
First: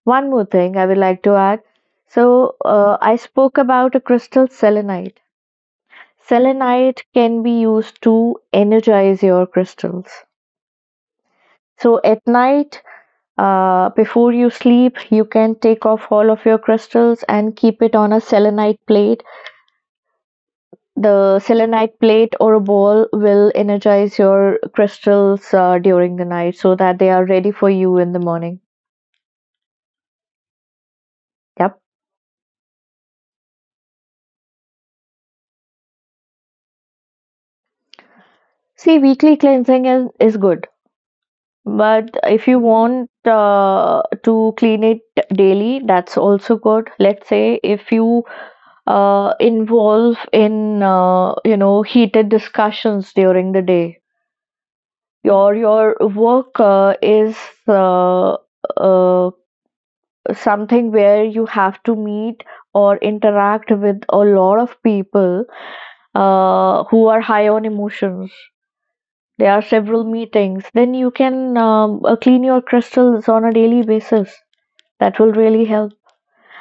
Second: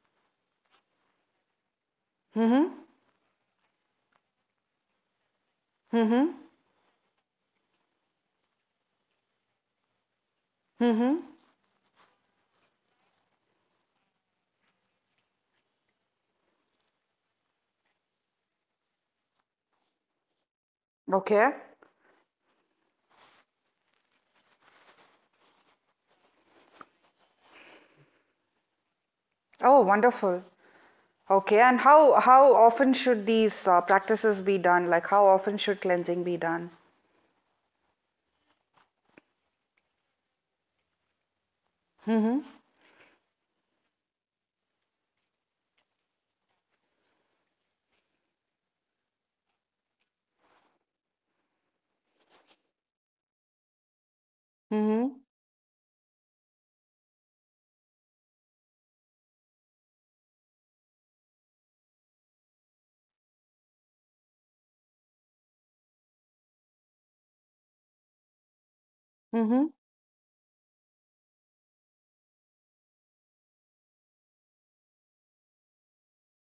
[SPEAKER 1] One more thing I would like to add. So,
[SPEAKER 2] Mm-hmm.
[SPEAKER 1] I spoke about a crystal selenite.
[SPEAKER 2] Mm-hmm.
[SPEAKER 1] Selenite can be used to energize your crystals.
[SPEAKER 2] Mm-hmm.
[SPEAKER 1] So, at night, before you sleep, you can take off all of your crystals and keep it on a selenite plate. The
[SPEAKER 2] Okay.
[SPEAKER 1] selenite plate or a ball will energize your crystals during the night so that they are ready for you in the morning.
[SPEAKER 2] Oh, wonderful. Okay. And
[SPEAKER 1] Yep.
[SPEAKER 2] how often should these practices be done? Like, how often should cleansing be done?
[SPEAKER 1] See, weekly cleansing is good. But
[SPEAKER 2] Mm-hmm.
[SPEAKER 1] if you want to clean it daily, that's also good. Let's say if you involve in heated discussions during the day,
[SPEAKER 2] Mm-hmm.
[SPEAKER 1] your work is uh, uh, something where you have to meet or interact with a lot of people who are high on emotions. There are
[SPEAKER 2] Mm-hmm.
[SPEAKER 1] several meetings. Then you can clean your crystals on a daily basis. That will really help,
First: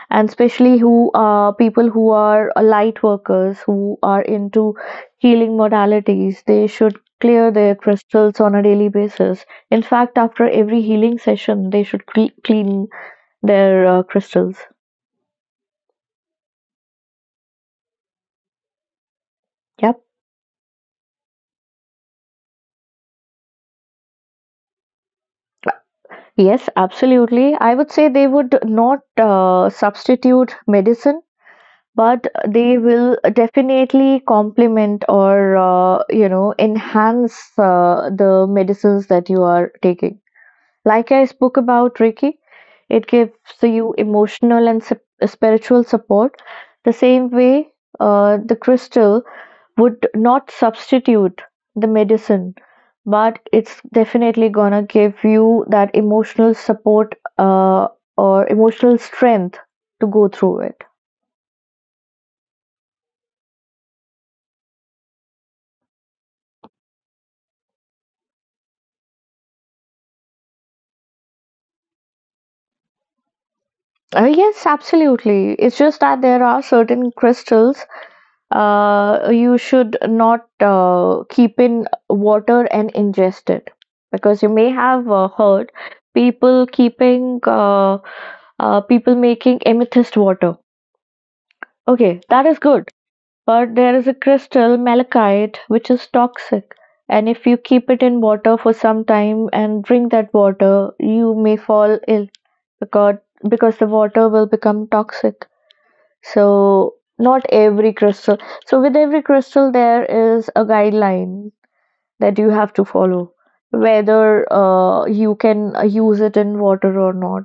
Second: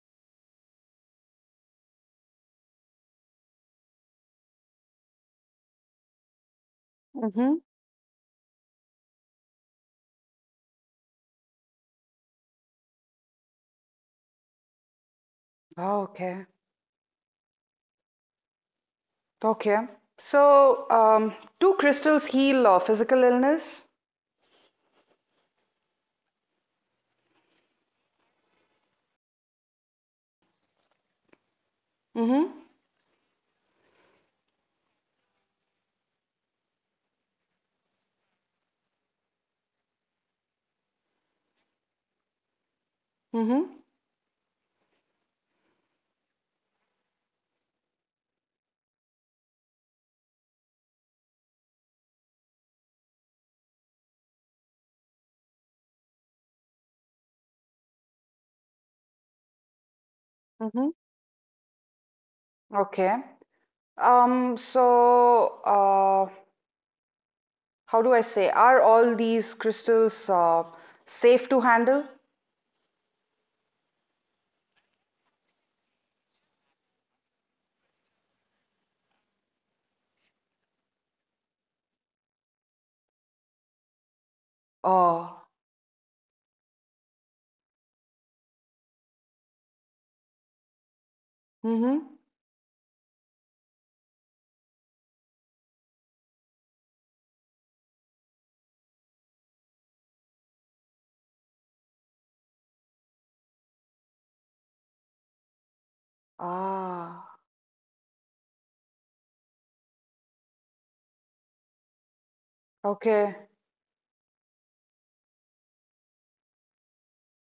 [SPEAKER 1] and especially who people who are light workers who are into healing modalities, they should clear
[SPEAKER 2] Mm-hmm.
[SPEAKER 1] their crystals on a daily basis. In fact, after every healing session, they should clean their crystals.
[SPEAKER 2] Oh, okay. Okay.
[SPEAKER 1] Yep.
[SPEAKER 2] So, do crystals heal physical illness?
[SPEAKER 1] Yes, absolutely. I would say they would not substitute medicine, but
[SPEAKER 2] Mm-hmm.
[SPEAKER 1] they will definitely complement or enhance the medicines that you are taking. Like I spoke about Reiki, it gives
[SPEAKER 2] Mm-hmm.
[SPEAKER 1] you emotional and spiritual support. The same way, the crystal would not substitute the medicine, but it's definitely gonna give you that emotional support, or emotional strength to go through it.
[SPEAKER 2] Mm-hmm. Okay. So, how do I say? Are all these crystals safe to handle?
[SPEAKER 1] Yes, absolutely. It's just that there are certain crystals you should not keep in water and ingest it because you may have
[SPEAKER 2] Oh,
[SPEAKER 1] heard people keeping people making amethyst water.
[SPEAKER 2] Mm-hmm.
[SPEAKER 1] Okay, that is good, but there is a crystal malachite which is toxic, and if you keep it in water for some time and drink that water, you may fall ill because the water will become toxic. So
[SPEAKER 2] ah,
[SPEAKER 1] not every crystal. So with every crystal, there is a guideline that you have to follow,
[SPEAKER 2] okay,
[SPEAKER 1] whether you can use it in water or not,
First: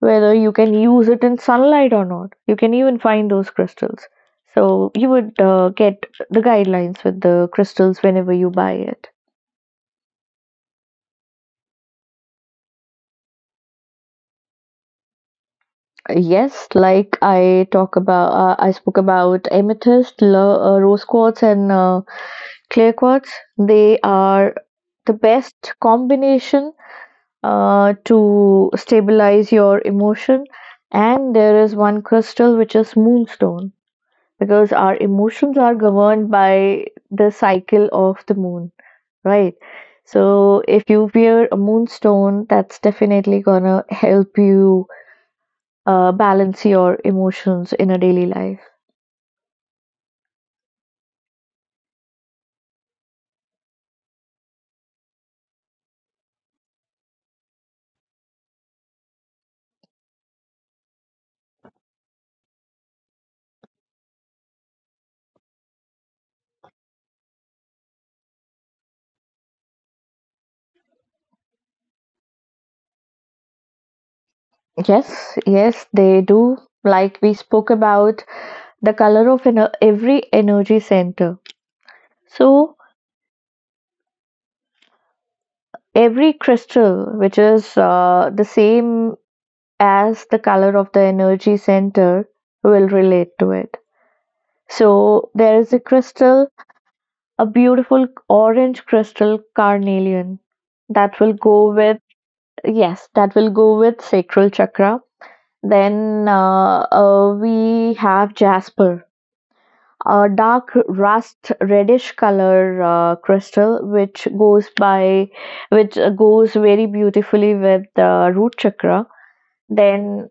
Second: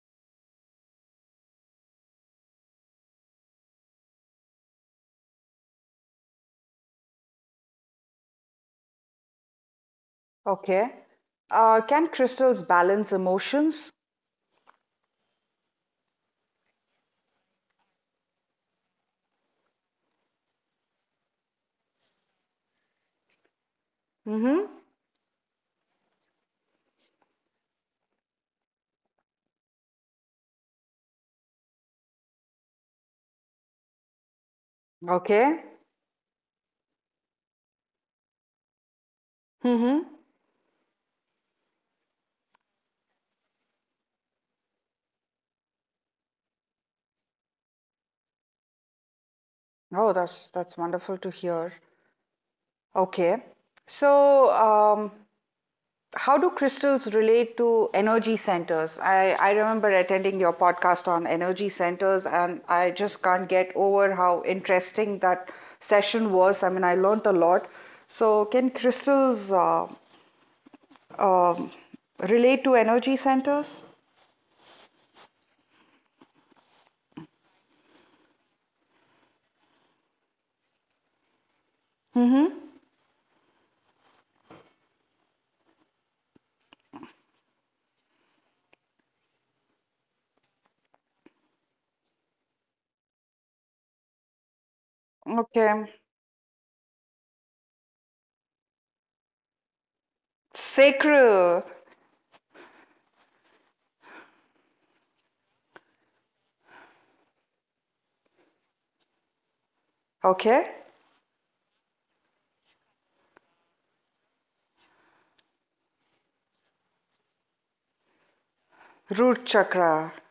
[SPEAKER 1] whether you can use it in sunlight or not. You can even find those crystals. So you would get the guidelines with the crystals whenever you buy it.
[SPEAKER 2] okay. Can crystals balance emotions?
[SPEAKER 1] Yes, like I talk about, I spoke about amethyst, rose quartz, and clear quartz, they are
[SPEAKER 2] Mm-hmm.
[SPEAKER 1] the best combination to stabilize your emotion. And there is one crystal which is moonstone because our emotions
[SPEAKER 2] Okay.
[SPEAKER 1] are governed by the cycle of the moon, right?
[SPEAKER 2] Mm-hmm.
[SPEAKER 1] So if you wear a moonstone, that's definitely gonna help you balance your emotions in a daily life.
[SPEAKER 2] Oh, that's wonderful to hear. Okay. So, how do crystals relate to energy centers? I remember attending your podcast on energy centers, and I just can't get over how interesting that session was. I mean, I learned a lot. So, can crystals um, relate to energy centers?
[SPEAKER 1] Yes, yes, they do. Like we spoke about, the color of every energy center. So
[SPEAKER 2] Mm-hmm.
[SPEAKER 1] every crystal, which is the same as the color of the energy center, will relate to it. So there is a
[SPEAKER 2] Okay.
[SPEAKER 1] crystal, a beautiful orange crystal carnelian that will
[SPEAKER 2] Sacral.
[SPEAKER 1] go with, yes, that will go with sacral chakra. Then we have jasper, a
[SPEAKER 2] Okay.
[SPEAKER 1] dark rust reddish color crystal which goes by which goes very beautifully with the root chakra.
[SPEAKER 2] Root chakra.
[SPEAKER 1] Then,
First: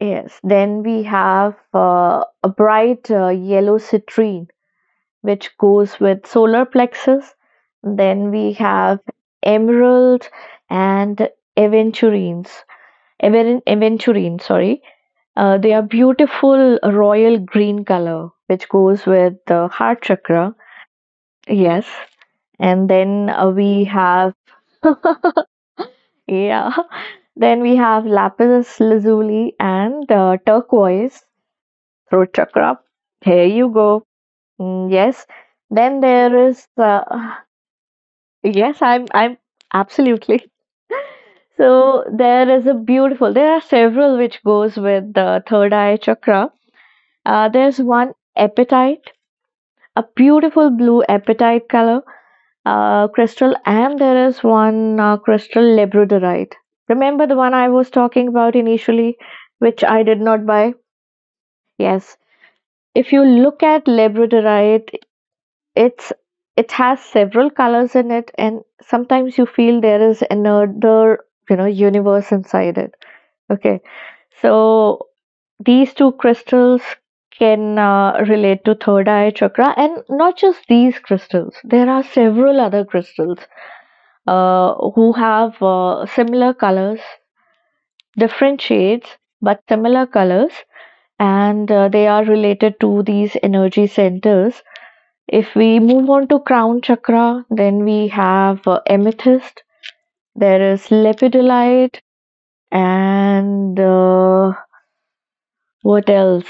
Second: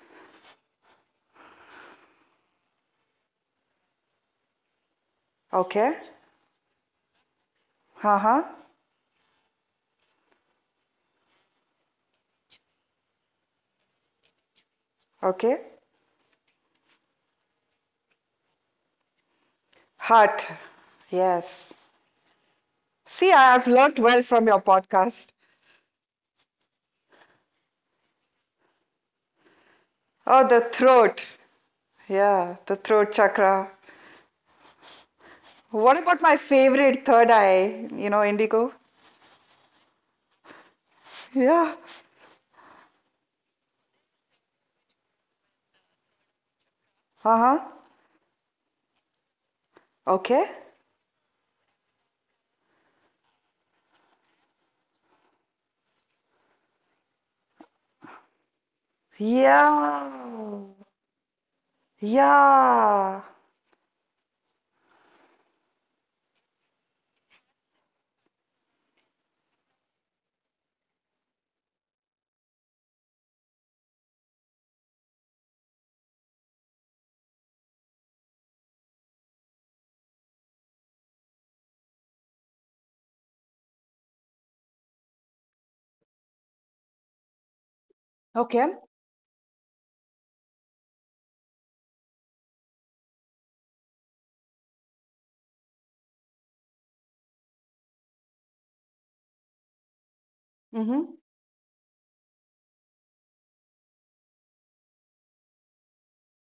[SPEAKER 1] yes, then we have a bright yellow citrine which
[SPEAKER 2] Okay.
[SPEAKER 1] goes with solar plexus. Then
[SPEAKER 2] Uh-huh.
[SPEAKER 1] we have emerald and aventurines aventurine, sorry.
[SPEAKER 2] Okay.
[SPEAKER 1] They are beautiful royal green color which goes with the heart
[SPEAKER 2] Heart.
[SPEAKER 1] chakra.
[SPEAKER 2] Yes.
[SPEAKER 1] Yes. And then
[SPEAKER 2] See, I have
[SPEAKER 1] we
[SPEAKER 2] learned well
[SPEAKER 1] have,
[SPEAKER 2] from your podcast.
[SPEAKER 1] yeah, then we have lapis lazuli and
[SPEAKER 2] Oh, the
[SPEAKER 1] turquoise,
[SPEAKER 2] throat.
[SPEAKER 1] throat
[SPEAKER 2] Yeah, the
[SPEAKER 1] chakra.
[SPEAKER 2] throat
[SPEAKER 1] Here you
[SPEAKER 2] chakra.
[SPEAKER 1] go. Mm, yes.
[SPEAKER 2] What
[SPEAKER 1] Then
[SPEAKER 2] about my
[SPEAKER 1] there is,
[SPEAKER 2] favorite third eye? You know, indigo?
[SPEAKER 1] yes, I'm absolutely.
[SPEAKER 2] Yeah.
[SPEAKER 1] So there is a beautiful, there are several which goes with the third eye chakra.
[SPEAKER 2] Uh-huh.
[SPEAKER 1] There's one epitite, a
[SPEAKER 2] Okay.
[SPEAKER 1] beautiful blue epitite color crystal, and there is one crystal labradorite. Remember the one I was talking about initially, which I
[SPEAKER 2] Yeah.
[SPEAKER 1] did not buy? Yes. If
[SPEAKER 2] Yeah.
[SPEAKER 1] you look at labradorite, it's it has several colors in it, and sometimes you feel there is another universe inside it. Okay, so these two crystals can relate to third eye chakra, and not just these crystals. There are several other crystals who have similar colors, different
[SPEAKER 2] Okay.
[SPEAKER 1] shades, but similar colors, and they are related to these energy centers. If we move on to crown chakra, then we have amethyst, there is
[SPEAKER 2] Mm-hmm.
[SPEAKER 1] lepidolite, and what else?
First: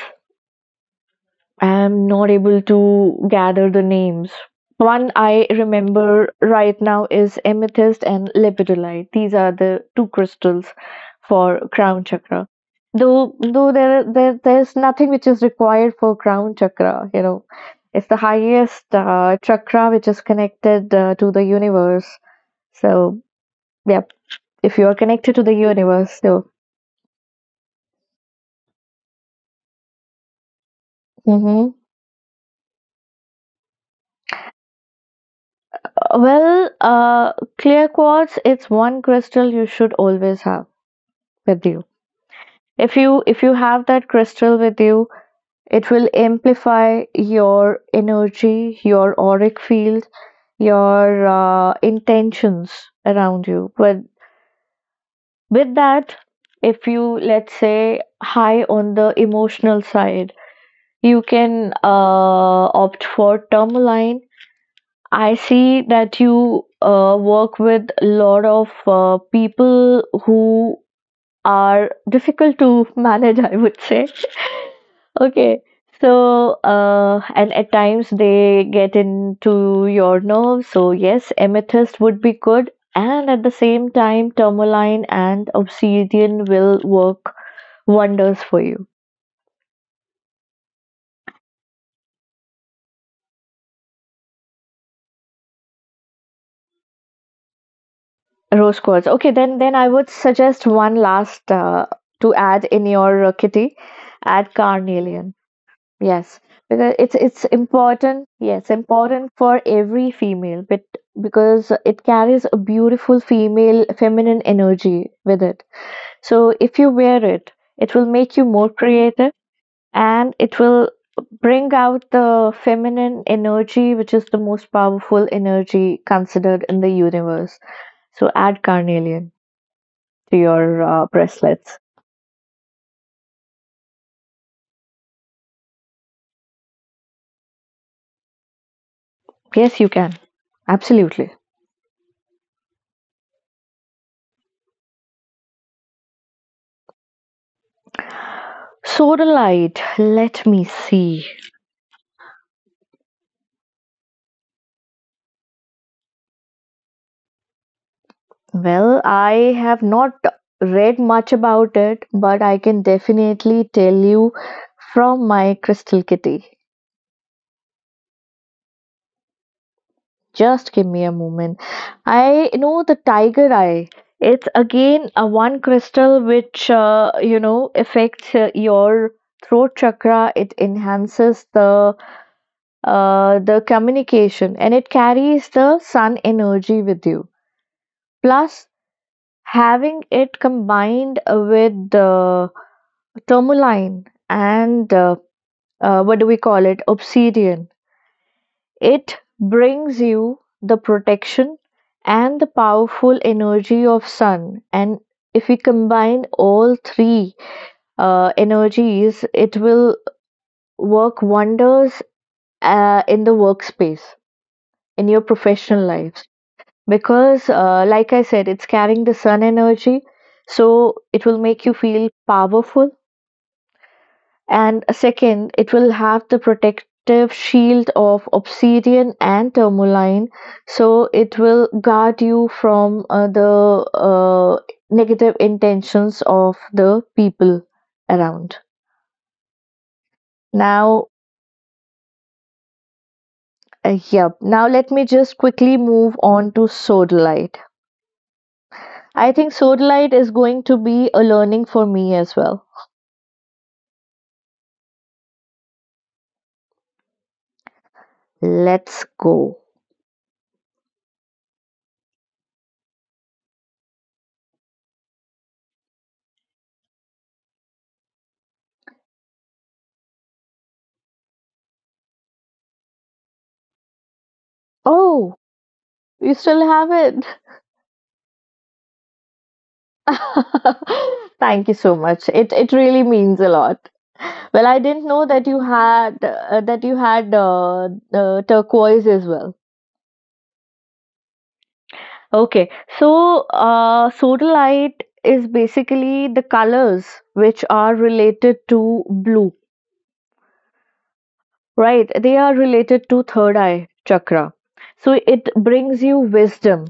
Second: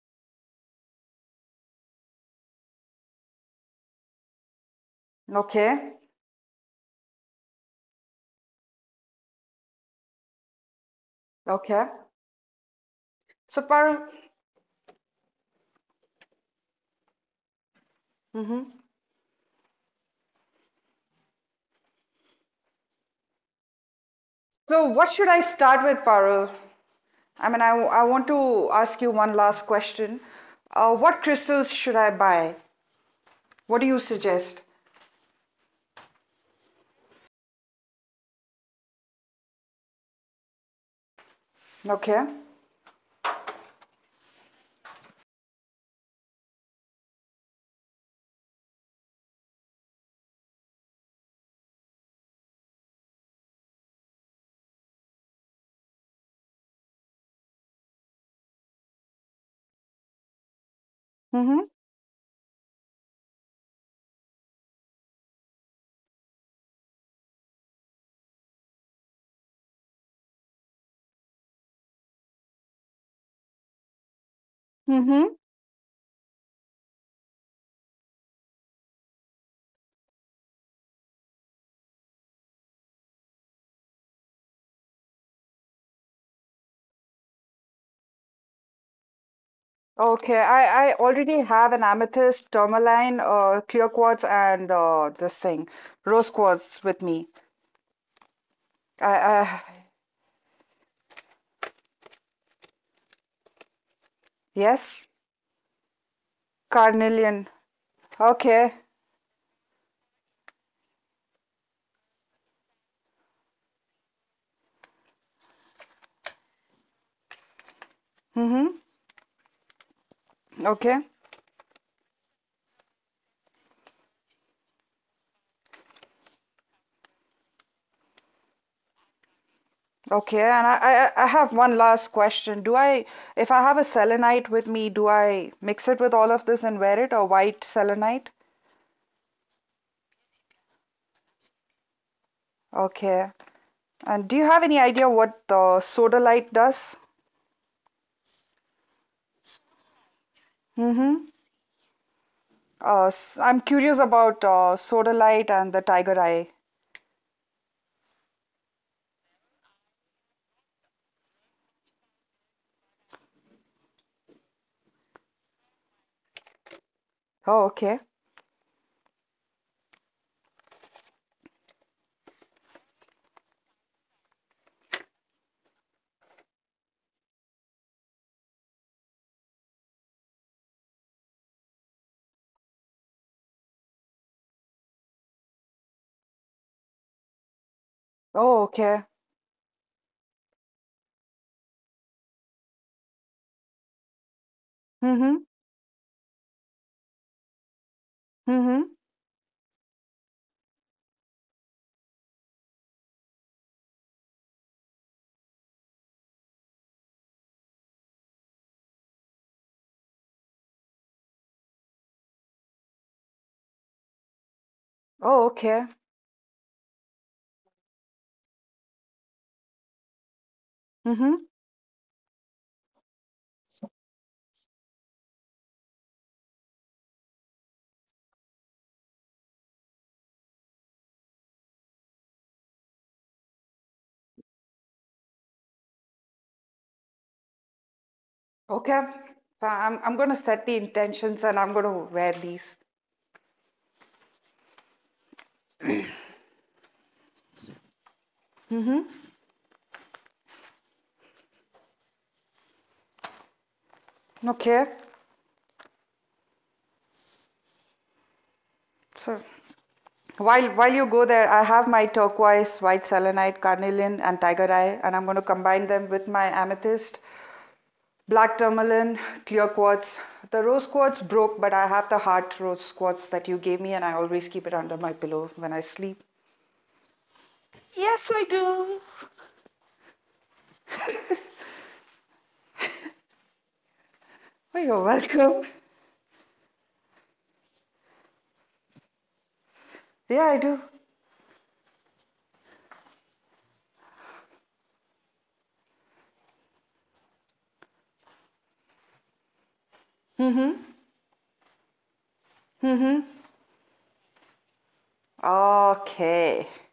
[SPEAKER 1] I'm not able to gather the names. One I
[SPEAKER 2] Okay.
[SPEAKER 1] remember right now is amethyst and lepidolite. These are the two crystals for
[SPEAKER 2] Okay.
[SPEAKER 1] crown chakra.
[SPEAKER 2] So,
[SPEAKER 1] Though
[SPEAKER 2] Parul,
[SPEAKER 1] there there there's nothing which is required for crown chakra. You know, it's the
[SPEAKER 2] hmm
[SPEAKER 1] highest chakra which is connected to the universe. So yeah, if you
[SPEAKER 2] so,
[SPEAKER 1] are
[SPEAKER 2] what should
[SPEAKER 1] connected to
[SPEAKER 2] I
[SPEAKER 1] the
[SPEAKER 2] start with,
[SPEAKER 1] universe, so.
[SPEAKER 2] Parul? I mean, I want to ask you one last question. What crystals
[SPEAKER 1] Hmm.
[SPEAKER 2] should I buy? What do you suggest?
[SPEAKER 1] Well, uh, clear quartz, it's one crystal you should always have with you.
[SPEAKER 2] Okay.
[SPEAKER 1] If you have that crystal with you, it will amplify your energy, your auric field, your intentions around you. But with that, if you, let's say, high on the emotional side, you
[SPEAKER 2] Mm-hmm.
[SPEAKER 1] can opt for tourmaline. I see that you work with a lot of people who are difficult to manage, I would say.
[SPEAKER 2] Mm-hmm.
[SPEAKER 1] Okay. So, and at times they get into your nerves. So, yes, amethyst would be good. And at the same time, tourmaline and obsidian will work wonders for you.
[SPEAKER 2] Okay, I already have an amethyst, tourmaline, clear quartz, and this thing, rose quartz with me.
[SPEAKER 1] Rose
[SPEAKER 2] I,
[SPEAKER 1] quartz. Okay, then
[SPEAKER 2] I
[SPEAKER 1] I would suggest one last to add in your kitty. Add
[SPEAKER 2] yes,
[SPEAKER 1] carnelian. Yes, because it's
[SPEAKER 2] carnelian.
[SPEAKER 1] important. Yes,
[SPEAKER 2] Okay.
[SPEAKER 1] important for every female, but because it carries a beautiful female feminine energy with it. So if you wear it, it will make you more
[SPEAKER 2] Mm-hmm.
[SPEAKER 1] creative and it will
[SPEAKER 2] Okay.
[SPEAKER 1] bring out the feminine energy, which is the most powerful energy considered in the universe. So add carnelian to
[SPEAKER 2] Okay. And
[SPEAKER 1] your
[SPEAKER 2] I have one
[SPEAKER 1] bracelets.
[SPEAKER 2] last question. If I have a selenite with me, do I mix it with all of this and wear it, or white selenite?
[SPEAKER 1] Yes, you can. Absolutely.
[SPEAKER 2] Okay. And do you have any idea what the sodalite does?
[SPEAKER 1] Sodalite, let me see.
[SPEAKER 2] Mm-hmm. I'm curious about Sodalite and the Tiger Eye.
[SPEAKER 1] Well, I have not read much about it, but I can definitely tell you from my Crystal Kitty.
[SPEAKER 2] Oh, okay.
[SPEAKER 1] Just give me a moment. I know the tiger eye. It's again a one crystal which affects your throat chakra. It enhances the communication and it carries the sun energy with you.
[SPEAKER 2] Oh,
[SPEAKER 1] Plus,
[SPEAKER 2] okay.
[SPEAKER 1] having it combined with the tourmaline and
[SPEAKER 2] Mm-hmm.
[SPEAKER 1] what do we call it, obsidian,
[SPEAKER 2] Mm-hmm.
[SPEAKER 1] it brings you the protection and the powerful energy of sun, and if we combine all three energies, it will work wonders in the workspace, in your
[SPEAKER 2] Oh,
[SPEAKER 1] professional
[SPEAKER 2] okay.
[SPEAKER 1] lives, because like I said, it's carrying the sun energy, so it
[SPEAKER 2] Mm-hmm.
[SPEAKER 1] will make you feel powerful. And second, it will have the protective shield of obsidian and tourmaline, so it will guard you from the uh, negative intentions of the people around.
[SPEAKER 2] Okay. So I'm gonna set the
[SPEAKER 1] Now,
[SPEAKER 2] intentions and I'm gonna wear these.
[SPEAKER 1] yep. Now let me just quickly move on to sodalite.
[SPEAKER 2] Mm-hmm.
[SPEAKER 1] I think sodalite is going to be a learning for me as well.
[SPEAKER 2] Okay.
[SPEAKER 1] Let's
[SPEAKER 2] So
[SPEAKER 1] go.
[SPEAKER 2] while you go there, I have my turquoise, white selenite, carnelian, and tiger eye, and I'm gonna combine them with my amethyst black tourmaline, clear quartz. The rose quartz broke, but I have the heart rose quartz that you gave me, and I always keep it under my
[SPEAKER 1] Oh,
[SPEAKER 2] pillow when I sleep.
[SPEAKER 1] you still have it.
[SPEAKER 2] Yes, I do.
[SPEAKER 1] Thank you so much. It really means a lot. Well,
[SPEAKER 2] Oh,
[SPEAKER 1] I
[SPEAKER 2] you're
[SPEAKER 1] didn't know that you
[SPEAKER 2] welcome.
[SPEAKER 1] had turquoise as well.
[SPEAKER 2] Yeah, I do.
[SPEAKER 1] Okay, so sodalite is basically the colors which are related to blue,
[SPEAKER 2] Mm-hmm.
[SPEAKER 1] right? They are related
[SPEAKER 2] Mm-hmm.
[SPEAKER 1] to third eye chakra. So it brings you
[SPEAKER 2] Okay.
[SPEAKER 1] wisdom.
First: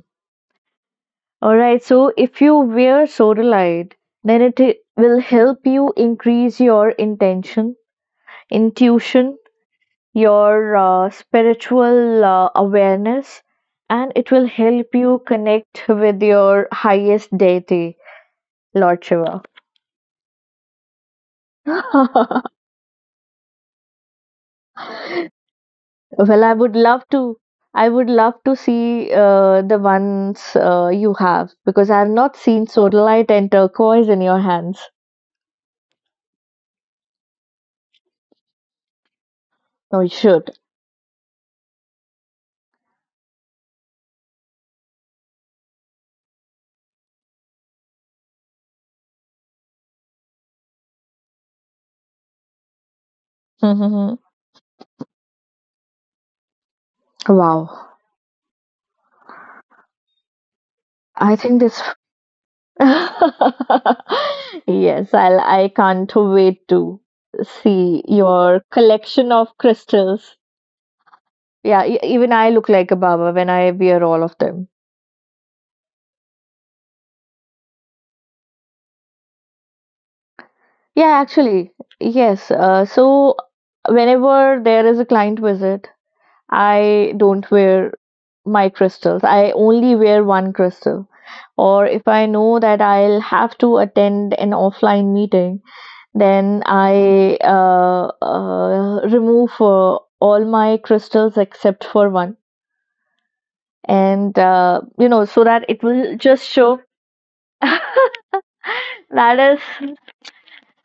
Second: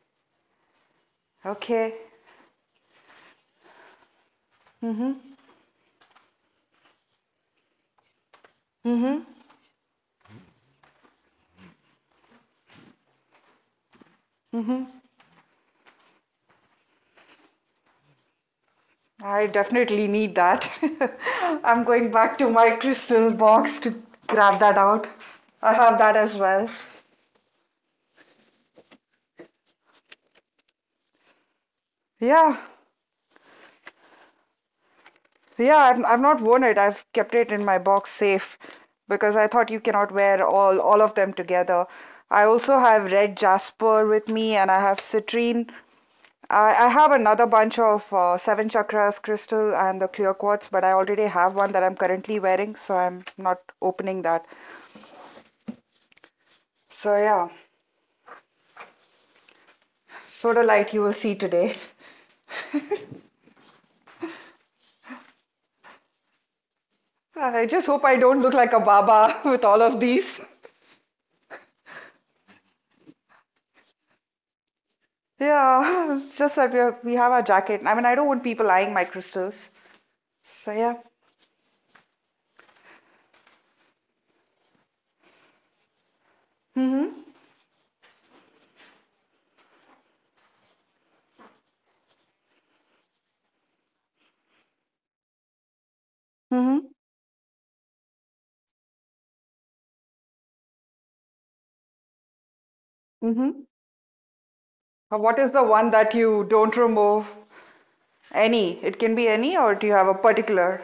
[SPEAKER 1] All right.
[SPEAKER 2] Okay.
[SPEAKER 1] So if you wear sodalite, then
[SPEAKER 2] Mm-hmm.
[SPEAKER 1] will help you increase your intention,
[SPEAKER 2] Mm-hmm.
[SPEAKER 1] intuition, your spiritual awareness, and it will
[SPEAKER 2] Mm-hmm.
[SPEAKER 1] help you connect with your highest deity, Lord Shiva.
[SPEAKER 2] I definitely need that. I'm going back
[SPEAKER 1] Well,
[SPEAKER 2] to my crystal box to grab that out. I have that as
[SPEAKER 1] I
[SPEAKER 2] well.
[SPEAKER 1] would love to. I would love to see the ones you have because I have not
[SPEAKER 2] Yeah.
[SPEAKER 1] seen sodalite and turquoise in your hands.
[SPEAKER 2] So yeah, I've not worn it. I've kept it in my box safe because I thought you
[SPEAKER 1] No, you
[SPEAKER 2] cannot wear
[SPEAKER 1] should.
[SPEAKER 2] all of them together. I also have red jasper with me, and I have citrine. I have another bunch of seven chakras crystal and the clear quartz, but I already have one that I'm currently wearing, so I'm not
[SPEAKER 1] Wow.
[SPEAKER 2] opening that. So yeah, soda light you will
[SPEAKER 1] I
[SPEAKER 2] see
[SPEAKER 1] think
[SPEAKER 2] today.
[SPEAKER 1] this yes, I'll, I can't wait to
[SPEAKER 2] I just
[SPEAKER 1] see
[SPEAKER 2] hope I don't look
[SPEAKER 1] your
[SPEAKER 2] like a
[SPEAKER 1] collection
[SPEAKER 2] baba
[SPEAKER 1] of
[SPEAKER 2] with all of
[SPEAKER 1] crystals.
[SPEAKER 2] these.
[SPEAKER 1] Yeah, even I look like a baba when I wear all of them.
[SPEAKER 2] Yeah, it's just that we have our jacket. I mean, I don't want people eyeing my crystals. So yeah.
[SPEAKER 1] Yeah, actually, yes. So whenever there is a client visit, I
[SPEAKER 2] Mm-hmm.
[SPEAKER 1] don't wear my crystals. I only wear one crystal. Or if I know that I'll have to attend an offline meeting, then
[SPEAKER 2] Mm-hmm.
[SPEAKER 1] I remove all my crystals except for one,
[SPEAKER 2] Mm-hmm.
[SPEAKER 1] and
[SPEAKER 2] What
[SPEAKER 1] so
[SPEAKER 2] is the
[SPEAKER 1] that it
[SPEAKER 2] one that
[SPEAKER 1] will just
[SPEAKER 2] you don't
[SPEAKER 1] show.
[SPEAKER 2] remove?
[SPEAKER 1] That
[SPEAKER 2] Any. It can be any, or do you
[SPEAKER 1] is,
[SPEAKER 2] have a particular?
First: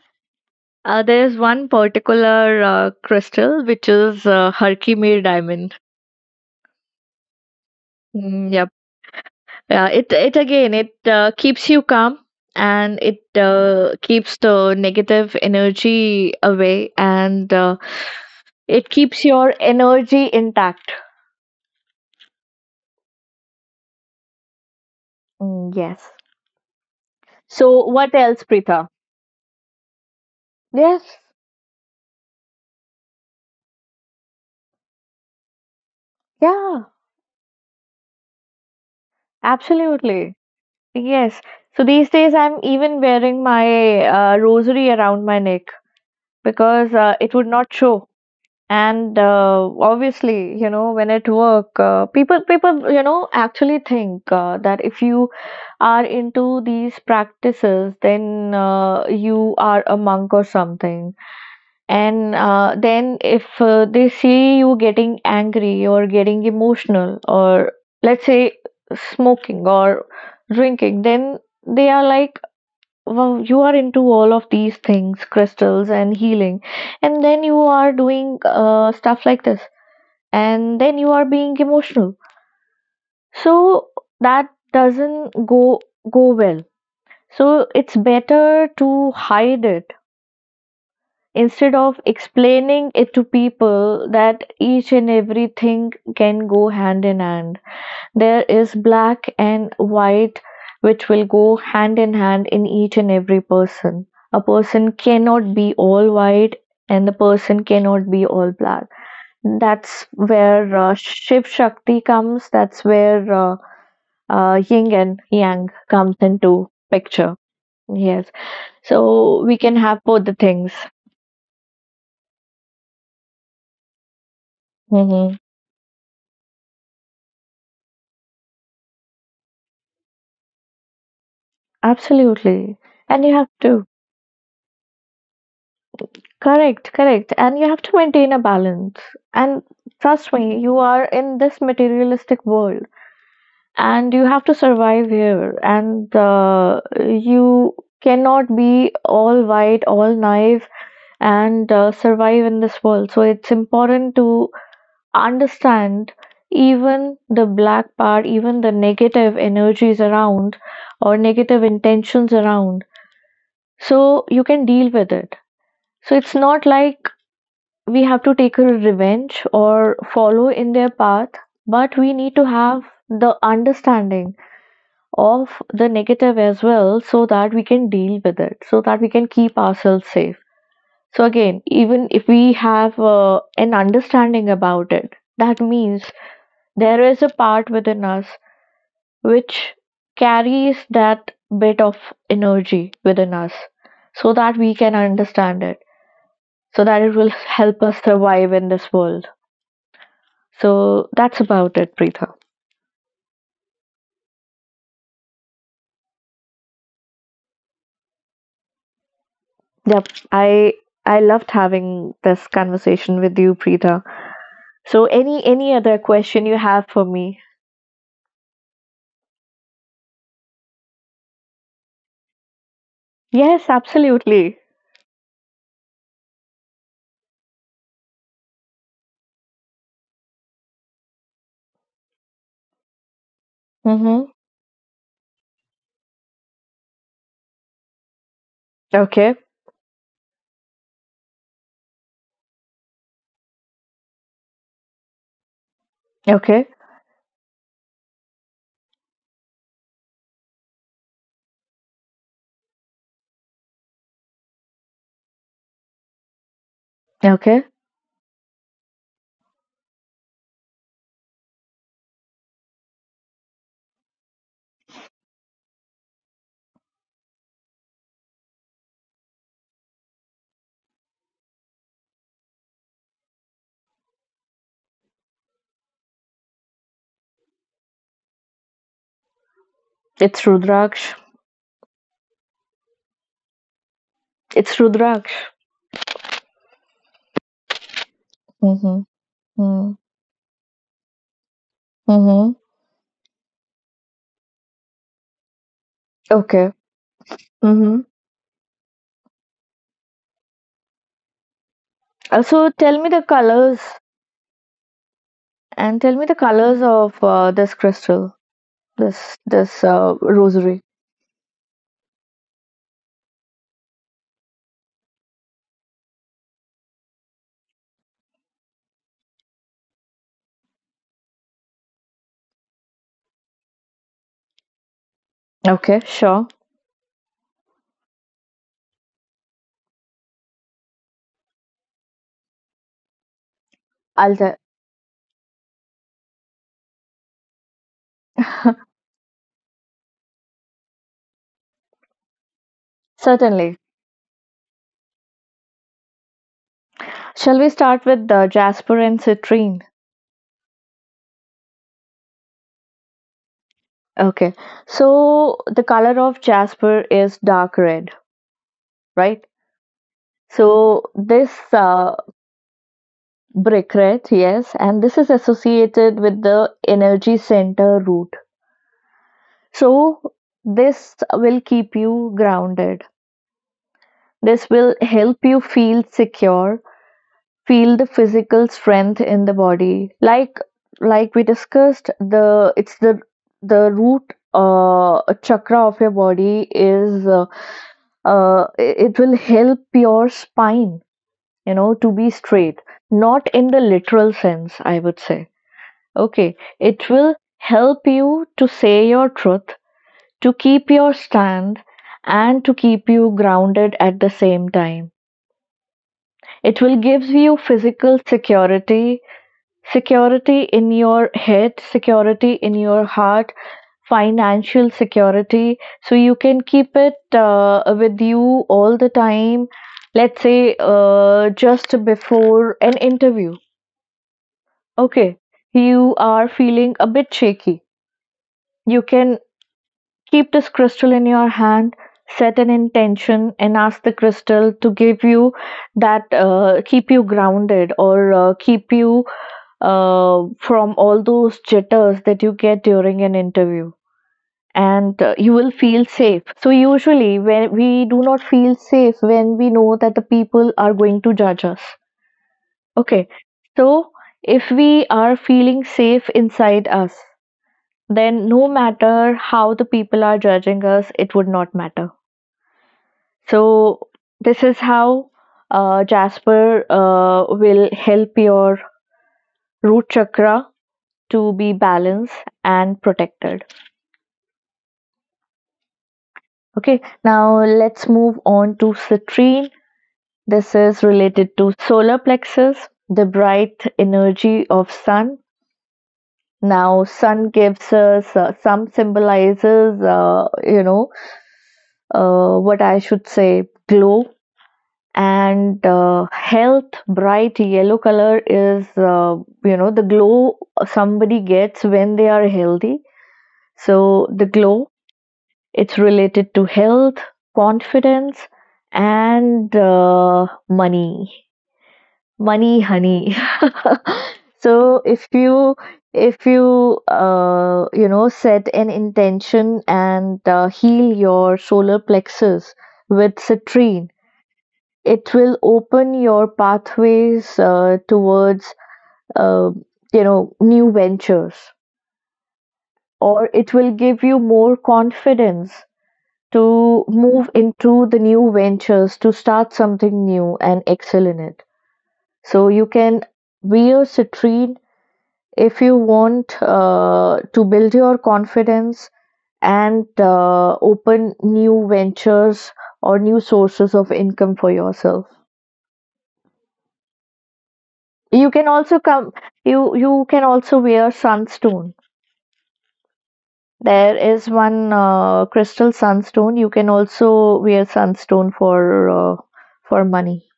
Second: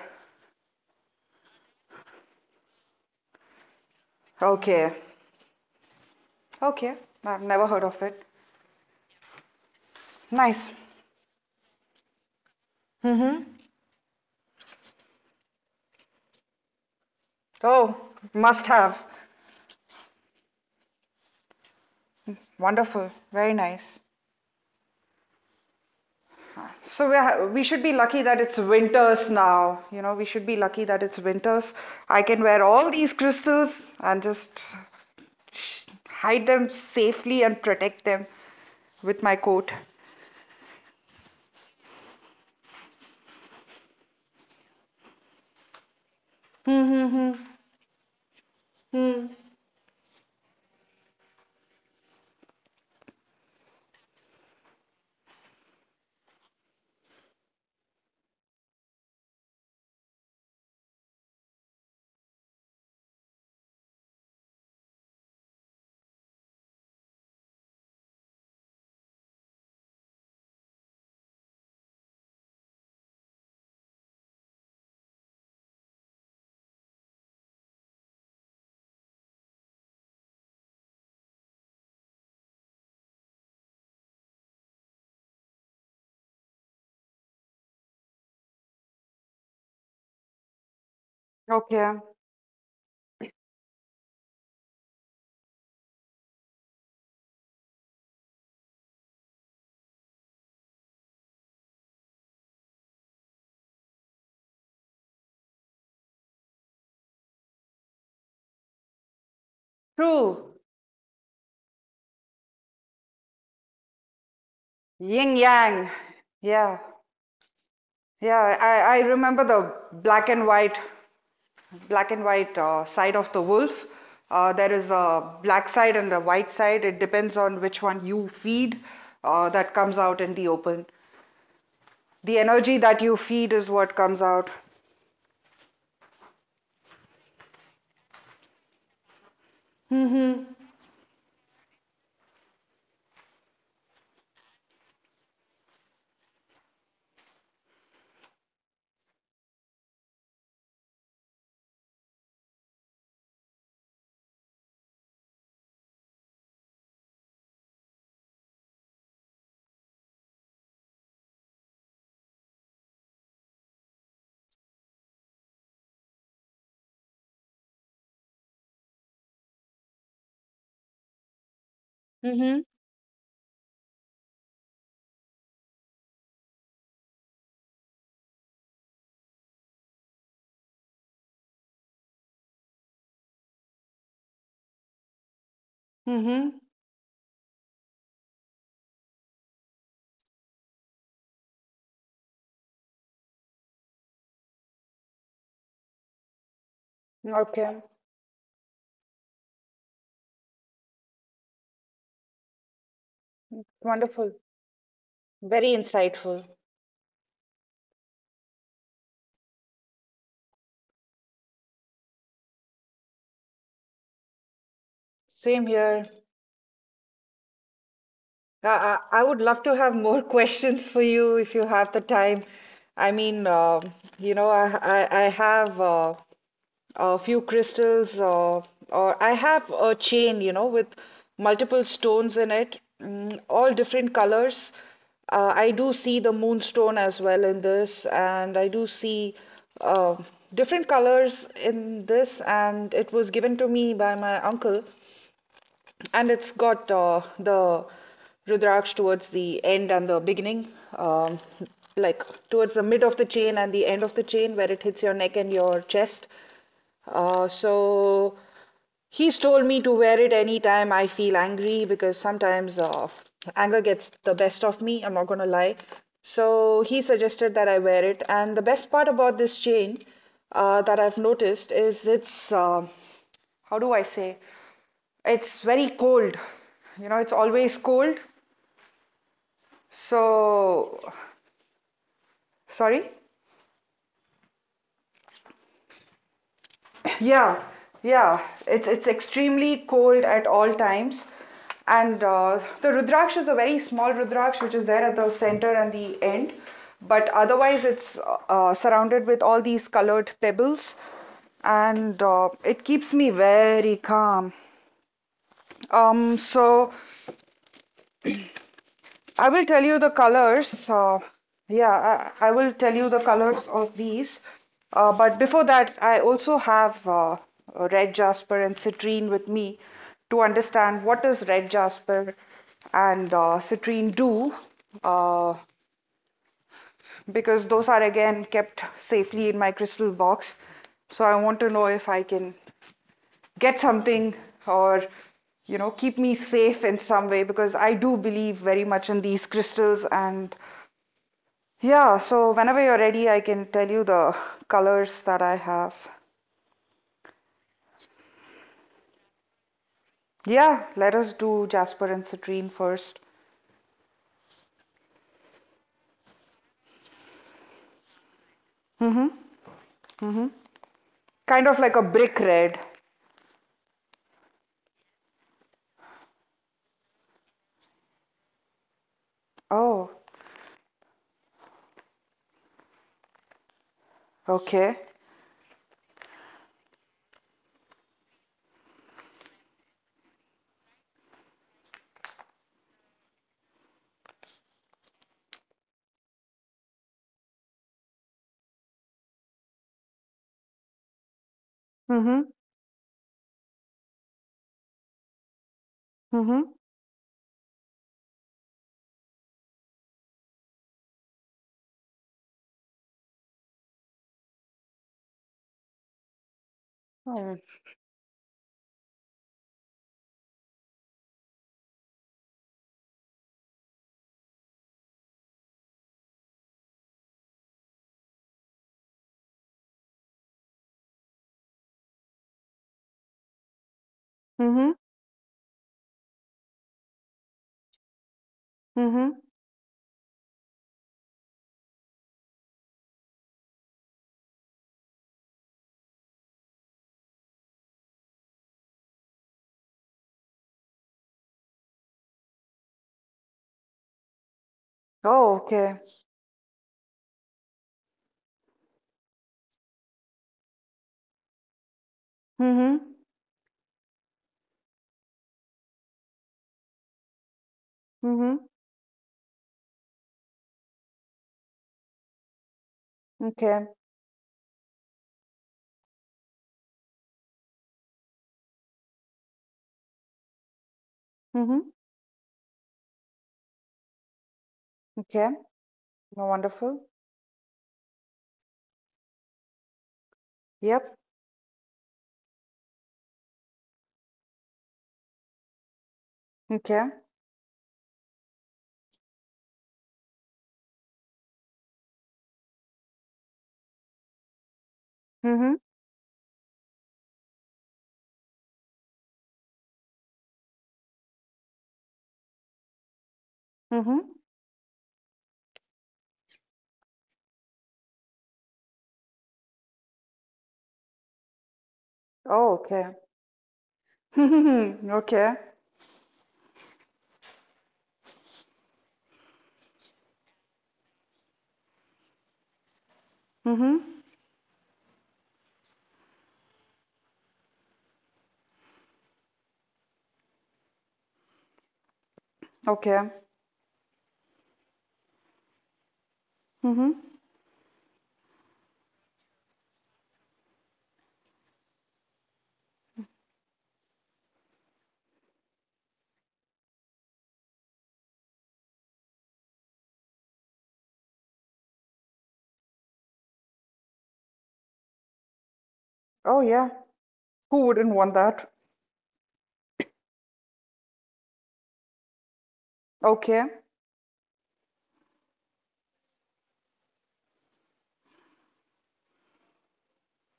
[SPEAKER 1] there is one particular crystal which is
[SPEAKER 2] Okay.
[SPEAKER 1] Herkimer diamond.
[SPEAKER 2] Okay. I've never heard of it.
[SPEAKER 1] Mm, yep. Yeah, it
[SPEAKER 2] Nice.
[SPEAKER 1] again it keeps you calm and it
[SPEAKER 2] Mm-hmm.
[SPEAKER 1] keeps the negative energy away and
[SPEAKER 2] Oh, must
[SPEAKER 1] it
[SPEAKER 2] have.
[SPEAKER 1] keeps your energy intact.
[SPEAKER 2] Wonderful. Very nice.
[SPEAKER 1] Mm, yes.
[SPEAKER 2] So we should
[SPEAKER 1] So,
[SPEAKER 2] be
[SPEAKER 1] what
[SPEAKER 2] lucky that
[SPEAKER 1] else,
[SPEAKER 2] it's
[SPEAKER 1] Preetha?
[SPEAKER 2] winters now. You know, we should be lucky that it's
[SPEAKER 1] Yes,
[SPEAKER 2] winters. I can wear all these crystals and just hide them
[SPEAKER 1] yeah,
[SPEAKER 2] safely and protect them with my coat.
[SPEAKER 1] absolutely. Yes. So these days I'm even wearing my rosary around my neck
[SPEAKER 2] Hmm,
[SPEAKER 1] because
[SPEAKER 2] hmm,
[SPEAKER 1] it
[SPEAKER 2] hmm,
[SPEAKER 1] would not show. And
[SPEAKER 2] hmm.
[SPEAKER 1] obviously, you know, when at work, people actually think that if you are into these practices, then you are a monk or something. And then if they see you getting angry or getting emotional, or let's say smoking or drinking, then they are like, well, you are into all of these things, crystals and healing, and then you are doing stuff like this, and then you are being emotional. So that doesn't go well. So it's better to hide it instead
[SPEAKER 2] Okay.
[SPEAKER 1] of explaining it to people that each and everything can go hand in hand. There is black and white, which will go hand in hand in each and every person. A person cannot be all white, and the person cannot be all black. That's
[SPEAKER 2] True.
[SPEAKER 1] where Shiv Shakti comes. That's where yin and
[SPEAKER 2] Yin
[SPEAKER 1] yang
[SPEAKER 2] yang.
[SPEAKER 1] comes into
[SPEAKER 2] Yeah.
[SPEAKER 1] picture. Yes,
[SPEAKER 2] Yeah. I
[SPEAKER 1] so
[SPEAKER 2] remember
[SPEAKER 1] we
[SPEAKER 2] the
[SPEAKER 1] can have both the things.
[SPEAKER 2] black and white side of the wolf. There is a black side and a white side. It depends on which one you feed that comes out in the open. The energy
[SPEAKER 1] Absolutely.
[SPEAKER 2] that you
[SPEAKER 1] And you have
[SPEAKER 2] feed is
[SPEAKER 1] to,
[SPEAKER 2] what comes out.
[SPEAKER 1] correct, correct. And you have to maintain a balance. And trust
[SPEAKER 2] Mm-hmm.
[SPEAKER 1] me, you are in this materialistic world, and you have to survive here. And you cannot be all white, all naive, and survive in this world. So it's important to understand even the black part, even the negative energies around or negative intentions around, so you can deal with it. So it's not like we have to take a revenge or follow in their path, but we need to
[SPEAKER 2] Mm-hmm.
[SPEAKER 1] have the understanding of the negative as well, so that we can deal with it, so that we can keep ourselves safe. So, again, even if we have an understanding about it, that means
[SPEAKER 2] Mm-hmm.
[SPEAKER 1] there is a part within us which carries that bit of energy within us, so that we can understand it, so that it will
[SPEAKER 2] Okay.
[SPEAKER 1] help us survive in this world. So that's about it, Preetha.
[SPEAKER 2] Wonderful. Very insightful.
[SPEAKER 1] Yep, I loved having this conversation with you, Preetha. So any
[SPEAKER 2] Same
[SPEAKER 1] any other
[SPEAKER 2] here.
[SPEAKER 1] question you have for me?
[SPEAKER 2] I would love to have more questions for you if you have the time. I mean,
[SPEAKER 1] Yes,
[SPEAKER 2] you know,
[SPEAKER 1] absolutely.
[SPEAKER 2] I have a few crystals or I have a chain, you know, with multiple stones in it, mm, all different
[SPEAKER 1] Mm-hmm.
[SPEAKER 2] colors. I do see the moonstone as well in this, and I do see
[SPEAKER 1] Okay,
[SPEAKER 2] uh, different colors in this, and it was given to me by my uncle and it's
[SPEAKER 1] okay,
[SPEAKER 2] got the Rudraksh towards the end and the beginning, um, like towards the mid of the chain and the end of the chain where it hits your neck and your chest. Uh,
[SPEAKER 1] okay.
[SPEAKER 2] so he's told me to wear it anytime I feel angry because sometimes anger gets the best of me, I'm not gonna lie. So he suggested that I wear it, and the best part about this chain that I've noticed is it's how do I say? It's very cold. You know, it's always cold.
[SPEAKER 1] It's
[SPEAKER 2] So,
[SPEAKER 1] Rudraksh.
[SPEAKER 2] sorry?
[SPEAKER 1] It's Rudraksh.
[SPEAKER 2] Yeah, yeah. It's
[SPEAKER 1] Mm-hmm.
[SPEAKER 2] it's extremely cold at all times. And
[SPEAKER 1] Mm-hmm.
[SPEAKER 2] the Rudraksh is a very small Rudraksh which is there at the center and the end.
[SPEAKER 1] Okay.
[SPEAKER 2] But otherwise,
[SPEAKER 1] Mm-hmm.
[SPEAKER 2] it's surrounded with all these colored pebbles and
[SPEAKER 1] Also,
[SPEAKER 2] it
[SPEAKER 1] tell me
[SPEAKER 2] keeps
[SPEAKER 1] the
[SPEAKER 2] me
[SPEAKER 1] colors,
[SPEAKER 2] very calm.
[SPEAKER 1] and tell me the
[SPEAKER 2] Um,
[SPEAKER 1] colors
[SPEAKER 2] so
[SPEAKER 1] of this crystal, this
[SPEAKER 2] I will tell
[SPEAKER 1] this
[SPEAKER 2] you the
[SPEAKER 1] rosary.
[SPEAKER 2] colors. Yeah, I will tell you the colors of these. But before that, I also have red jasper and citrine with me to understand what does red jasper and citrine do, uh,
[SPEAKER 1] Okay, sure.
[SPEAKER 2] because those are again kept safely in my crystal box. So I want to know if I can get something
[SPEAKER 1] I'll tell.
[SPEAKER 2] or keep me safe in some way because I do believe very much in these crystals and yeah, so whenever you're ready, I can
[SPEAKER 1] Certainly.
[SPEAKER 2] tell you the colors that I have.
[SPEAKER 1] Shall we start with the jasper and citrine?
[SPEAKER 2] Yeah, let us do Jasper and Citrine first.
[SPEAKER 1] Okay. So the color of jasper is dark red,
[SPEAKER 2] Mm-hmm.
[SPEAKER 1] right?
[SPEAKER 2] Mm-hmm.
[SPEAKER 1] So this
[SPEAKER 2] Kind of like a brick red.
[SPEAKER 1] brick red, yes, and this is associated with the energy center root.
[SPEAKER 2] Oh,
[SPEAKER 1] So this will keep you grounded. This
[SPEAKER 2] okay.
[SPEAKER 1] will help you feel secure, feel the physical strength in the body, like we discussed. The it's the the root chakra of your body. Is uh, uh, it will help your spine, to be
[SPEAKER 2] Mm-hmm.
[SPEAKER 1] straight, not in the literal sense, I would say. Okay,
[SPEAKER 2] Mm-hmm.
[SPEAKER 1] it will help you to say your truth, to keep your stand, and to keep you grounded at the same time. It will give you physical security, security in your head, security in your heart, financial security. So you can keep it with you all the time. Let's say just before an interview.
[SPEAKER 2] Mm-hmm.
[SPEAKER 1] Okay, you are feeling a bit shaky. You can
[SPEAKER 2] Mm-hmm.
[SPEAKER 1] keep this crystal in your hand, set an intention, and ask the crystal to give you that, keep you grounded, or keep you from all those jitters that you get during an interview, and you
[SPEAKER 2] Oh,
[SPEAKER 1] will
[SPEAKER 2] okay.
[SPEAKER 1] feel safe. So usually when we do not feel safe, when we know that the people are going to judge us.
[SPEAKER 2] Mm-hmm.
[SPEAKER 1] Okay, so if we are feeling safe inside us, then
[SPEAKER 2] Mm-hmm.
[SPEAKER 1] no matter how the people are judging us, it would not matter.
[SPEAKER 2] Okay.
[SPEAKER 1] So this is how jasper will help your root chakra to be
[SPEAKER 2] Mm-hmm.
[SPEAKER 1] balanced and protected.
[SPEAKER 2] Okay. No,
[SPEAKER 1] Okay,
[SPEAKER 2] wonderful.
[SPEAKER 1] now let's move on to citrine. This is
[SPEAKER 2] Yep.
[SPEAKER 1] related to solar plexus, the bright energy of sun. Now,
[SPEAKER 2] Okay.
[SPEAKER 1] sun gives us some, symbolizes, what I should say, glow
[SPEAKER 2] Mm-hmm.
[SPEAKER 1] and health. Bright yellow color is, the glow somebody gets when they are healthy.
[SPEAKER 2] Mm-hmm.
[SPEAKER 1] So the glow. It's related to health, confidence, and money.
[SPEAKER 2] Oh,
[SPEAKER 1] Money,
[SPEAKER 2] okay.
[SPEAKER 1] honey. So if
[SPEAKER 2] Okay.
[SPEAKER 1] you if you you know set an intention and heal your solar plexus with citrine,
[SPEAKER 2] Mm-hmm.
[SPEAKER 1] it will open your pathways towards uh, new ventures,
[SPEAKER 2] Okay.
[SPEAKER 1] or it will give you more confidence to
[SPEAKER 2] Mm-hmm.
[SPEAKER 1] move into the new ventures, to start something new and excel in it. So you can wear citrine if you want to build your confidence and open new ventures or new sources of income for yourself.
[SPEAKER 2] Oh, yeah. Who wouldn't want
[SPEAKER 1] You can
[SPEAKER 2] that?
[SPEAKER 1] also come. You can also wear sunstone.
[SPEAKER 2] Okay,
[SPEAKER 1] There is one crystal, sunstone. You can also wear sunstone for money.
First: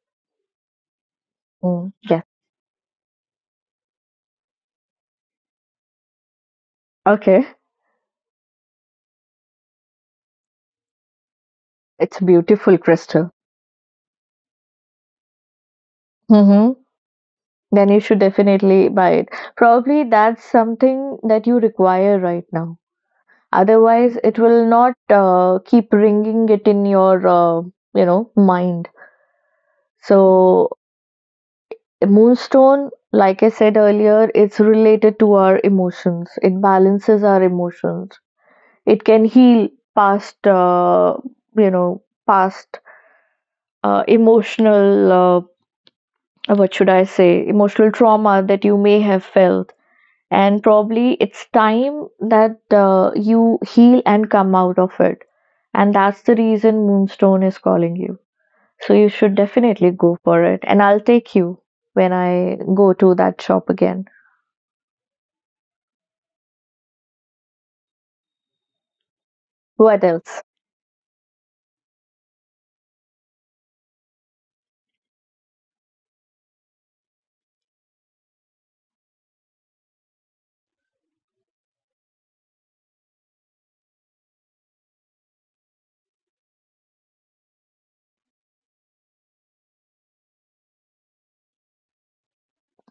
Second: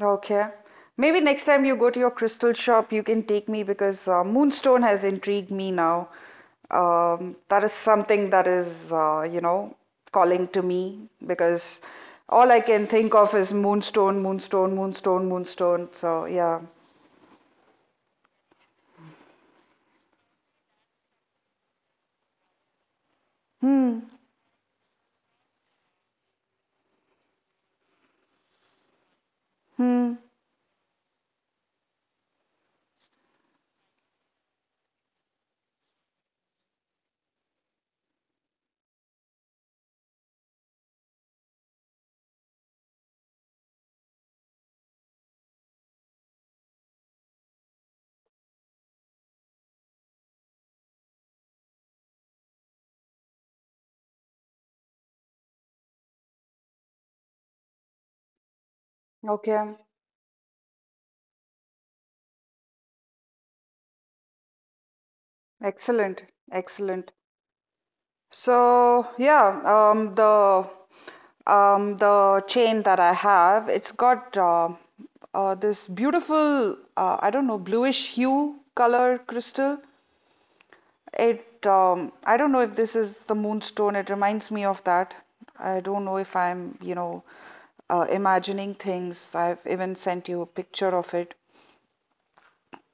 [SPEAKER 2] okay. Maybe next time you go
[SPEAKER 1] Mm,
[SPEAKER 2] to your
[SPEAKER 1] yeah.
[SPEAKER 2] crystal shop, you can take me because Moonstone has intrigued me now.
[SPEAKER 1] Okay.
[SPEAKER 2] That is something that is, calling to me because
[SPEAKER 1] It's
[SPEAKER 2] all I
[SPEAKER 1] beautiful
[SPEAKER 2] can think
[SPEAKER 1] crystal.
[SPEAKER 2] of is Moonstone, Moonstone, Moonstone, Moonstone. So, yeah.
[SPEAKER 1] Mm-hmm. Then you should definitely buy it. Probably that's something that you require right now.
[SPEAKER 2] Hmm,
[SPEAKER 1] Otherwise, it will not keep ringing it in your mind.
[SPEAKER 2] hmm.
[SPEAKER 1] So moonstone, like I said earlier, it's related to our emotions. It balances our emotions. It can heal past you know past emotional what should I say, emotional trauma that you may have felt. And probably it's time that you heal and come out of it. And that's the reason Moonstone is calling you. So you should
[SPEAKER 2] Okay,
[SPEAKER 1] definitely go for it, and I'll take you when I go to that shop again.
[SPEAKER 2] excellent, excellent. So, yeah, um,
[SPEAKER 1] What else?
[SPEAKER 2] the the chain that I have, it's got this beautiful, I don't know, bluish hue color crystal. It, I don't know if this is the moonstone. It reminds me of that. I don't know if I'm, imagining things. I've even sent you a picture of it.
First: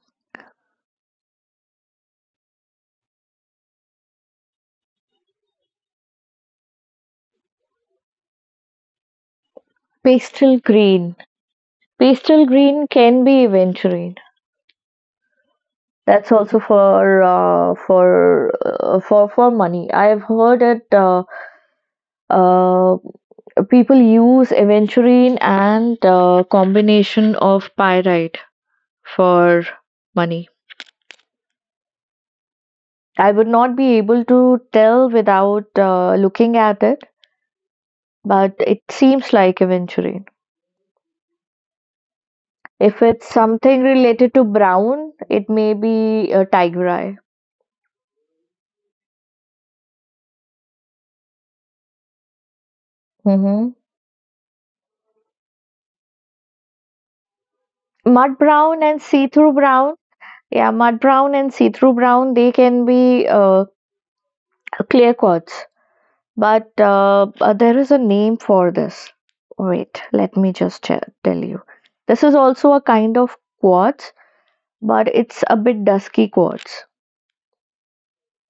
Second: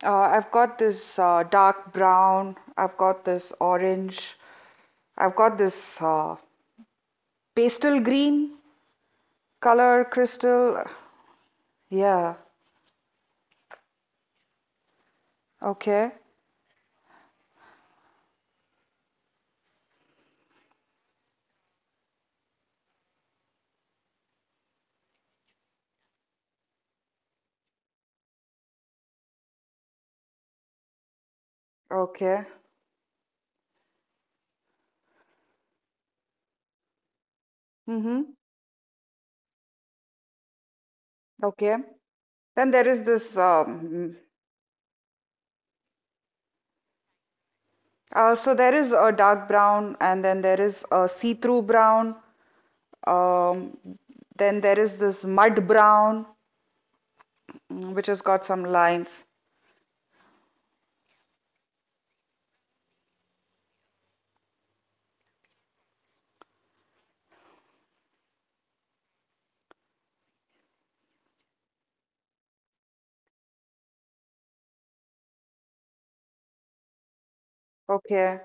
[SPEAKER 2] I've got this dark brown. I've got this orange. I've got this pastel green color
[SPEAKER 1] Pastel
[SPEAKER 2] crystal.
[SPEAKER 1] green.
[SPEAKER 2] Yeah.
[SPEAKER 1] Pastel green can be aventurine.
[SPEAKER 2] Okay,
[SPEAKER 1] That's also for money. I've heard it. Uh, People use aventurine and a combination of pyrite for money.
[SPEAKER 2] okay.
[SPEAKER 1] I would not be able to tell without looking at it,
[SPEAKER 2] Mm-hmm.
[SPEAKER 1] but it seems like aventurine.
[SPEAKER 2] Okay. Then there
[SPEAKER 1] If
[SPEAKER 2] is
[SPEAKER 1] it's
[SPEAKER 2] this
[SPEAKER 1] something related to brown, it may be a tiger eye.
[SPEAKER 2] so there is a dark brown and then there is a see-through brown. Um
[SPEAKER 1] hmm
[SPEAKER 2] then there is this mud brown, which has
[SPEAKER 1] Mud
[SPEAKER 2] got some
[SPEAKER 1] brown and see
[SPEAKER 2] lines.
[SPEAKER 1] through brown. Yeah, mud brown and see through brown, they can be clear quartz. But there is a name for this. Wait, let me just tell you. This is also a kind of quartz, but it's a bit dusky quartz.
[SPEAKER 2] Okay.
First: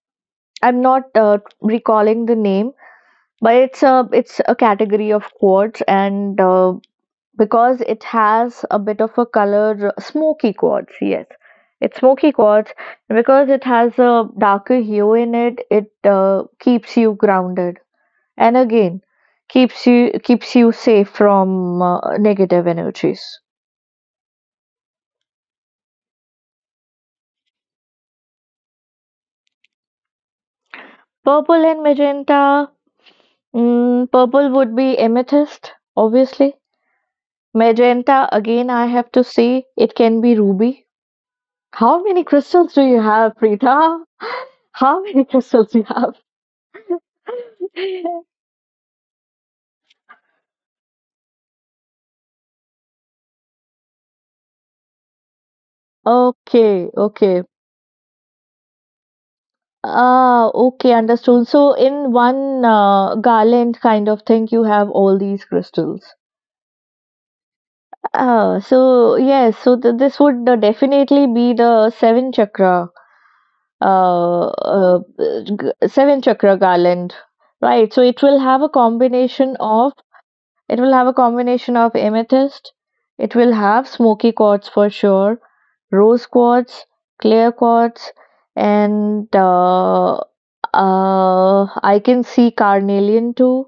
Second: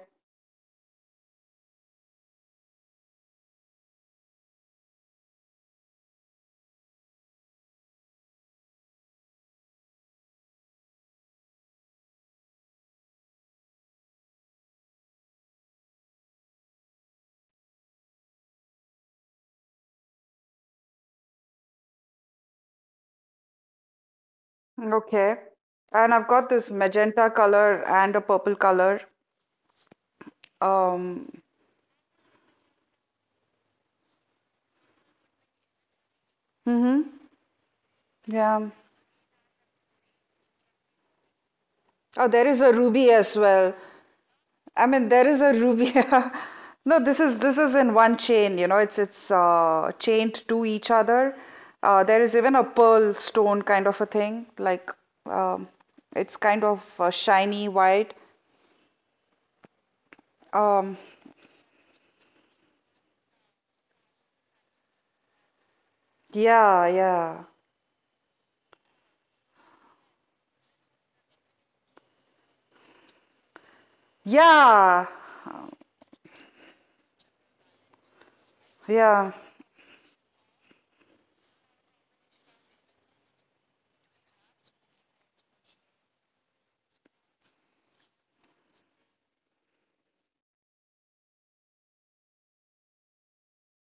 [SPEAKER 1] I'm not recalling the name, but it's a category of quartz. And because it has a bit of a color, smoky quartz. Yes, it's smoky quartz because it has a darker hue in it. It keeps you grounded, and again, keeps you safe from negative energies.
[SPEAKER 2] Okay. And I've got this magenta color and a purple color. Um
[SPEAKER 1] Purple and magenta. Purple would be amethyst, obviously.
[SPEAKER 2] mm-hmm.
[SPEAKER 1] Magenta, again,
[SPEAKER 2] Yeah.
[SPEAKER 1] I have to say, it can be ruby. How many
[SPEAKER 2] Oh, there is a
[SPEAKER 1] crystals do you
[SPEAKER 2] ruby
[SPEAKER 1] have,
[SPEAKER 2] as well.
[SPEAKER 1] Preeta?
[SPEAKER 2] I
[SPEAKER 1] How
[SPEAKER 2] mean,
[SPEAKER 1] many
[SPEAKER 2] there is a
[SPEAKER 1] crystals you
[SPEAKER 2] ruby.
[SPEAKER 1] have?
[SPEAKER 2] No, this is in one chain. You know, it's chained to each other. There is even a pearl stone kind of a thing. Like um, it's kind of
[SPEAKER 1] Okay, okay.
[SPEAKER 2] shiny white.
[SPEAKER 1] Ah, okay,
[SPEAKER 2] Um,
[SPEAKER 1] understood. So in one garland kind of thing, you have all these crystals.
[SPEAKER 2] yeah, yeah,
[SPEAKER 1] Ah, so yes, so this would definitely be the seven chakra, uh,
[SPEAKER 2] yeah,
[SPEAKER 1] uh, seven chakra garland, right? So it will have a
[SPEAKER 2] yeah.
[SPEAKER 1] combination of, amethyst. It will have smoky quartz, for sure, rose quartz, clear quartz, and I can see carnelian too.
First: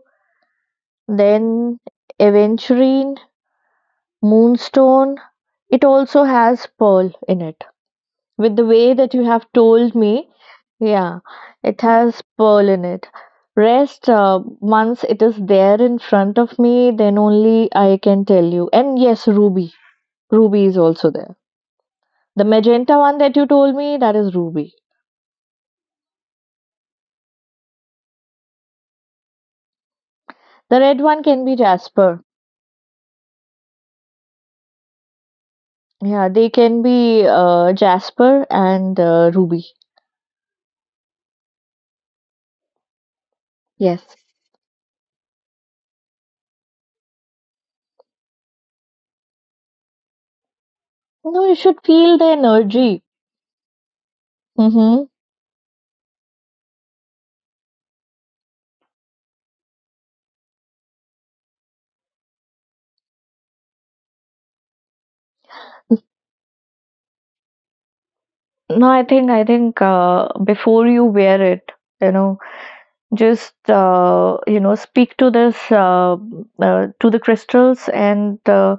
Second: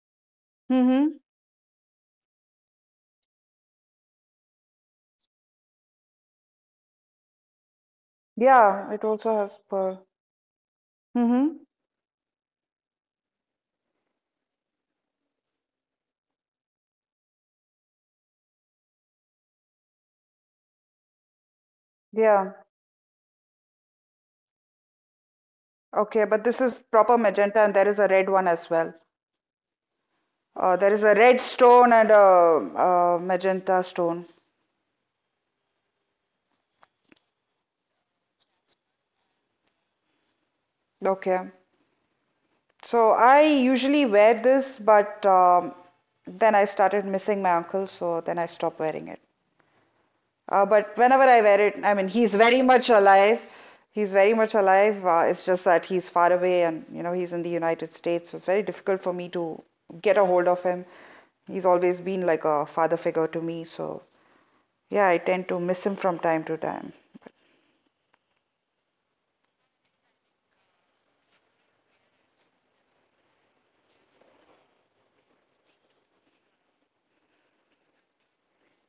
[SPEAKER 2] Mm-hmm.
[SPEAKER 1] Then aventurine, moonstone. It also has pearl in it. With the
[SPEAKER 2] Yeah,
[SPEAKER 1] way
[SPEAKER 2] it
[SPEAKER 1] that you
[SPEAKER 2] also
[SPEAKER 1] have
[SPEAKER 2] has
[SPEAKER 1] told
[SPEAKER 2] pearl.
[SPEAKER 1] me, yeah,
[SPEAKER 2] Mm-hmm.
[SPEAKER 1] it has pearl in it. Rest, once it is there in front of me, then only I can tell you. And yes, ruby. Ruby is also there. The
[SPEAKER 2] Yeah.
[SPEAKER 1] magenta one that you told me, that is ruby.
[SPEAKER 2] Okay, but this is proper magenta, and there is a red one as well.
[SPEAKER 1] The
[SPEAKER 2] There is
[SPEAKER 1] red
[SPEAKER 2] a
[SPEAKER 1] one
[SPEAKER 2] red
[SPEAKER 1] can be
[SPEAKER 2] stone and a,
[SPEAKER 1] jasper.
[SPEAKER 2] a magenta stone.
[SPEAKER 1] Yeah, they can be jasper and ruby.
[SPEAKER 2] Okay. So I usually
[SPEAKER 1] Yes.
[SPEAKER 2] wear this, but then I started missing my uncle, so then I stopped wearing it. But whenever I
[SPEAKER 1] No,
[SPEAKER 2] wear
[SPEAKER 1] you
[SPEAKER 2] it, I
[SPEAKER 1] should
[SPEAKER 2] mean,
[SPEAKER 1] feel
[SPEAKER 2] he's
[SPEAKER 1] the
[SPEAKER 2] very much
[SPEAKER 1] energy.
[SPEAKER 2] alive. He's very much alive.
[SPEAKER 1] Mm-hmm.
[SPEAKER 2] It's just that he's far away and, you know, he's in the United States, so it's very difficult for me to get a hold of him. He's always been like a father figure to me, so yeah, I tend to miss him from time to time.
[SPEAKER 1] No, I think before you wear it, you know, just speak to this to the crystals, and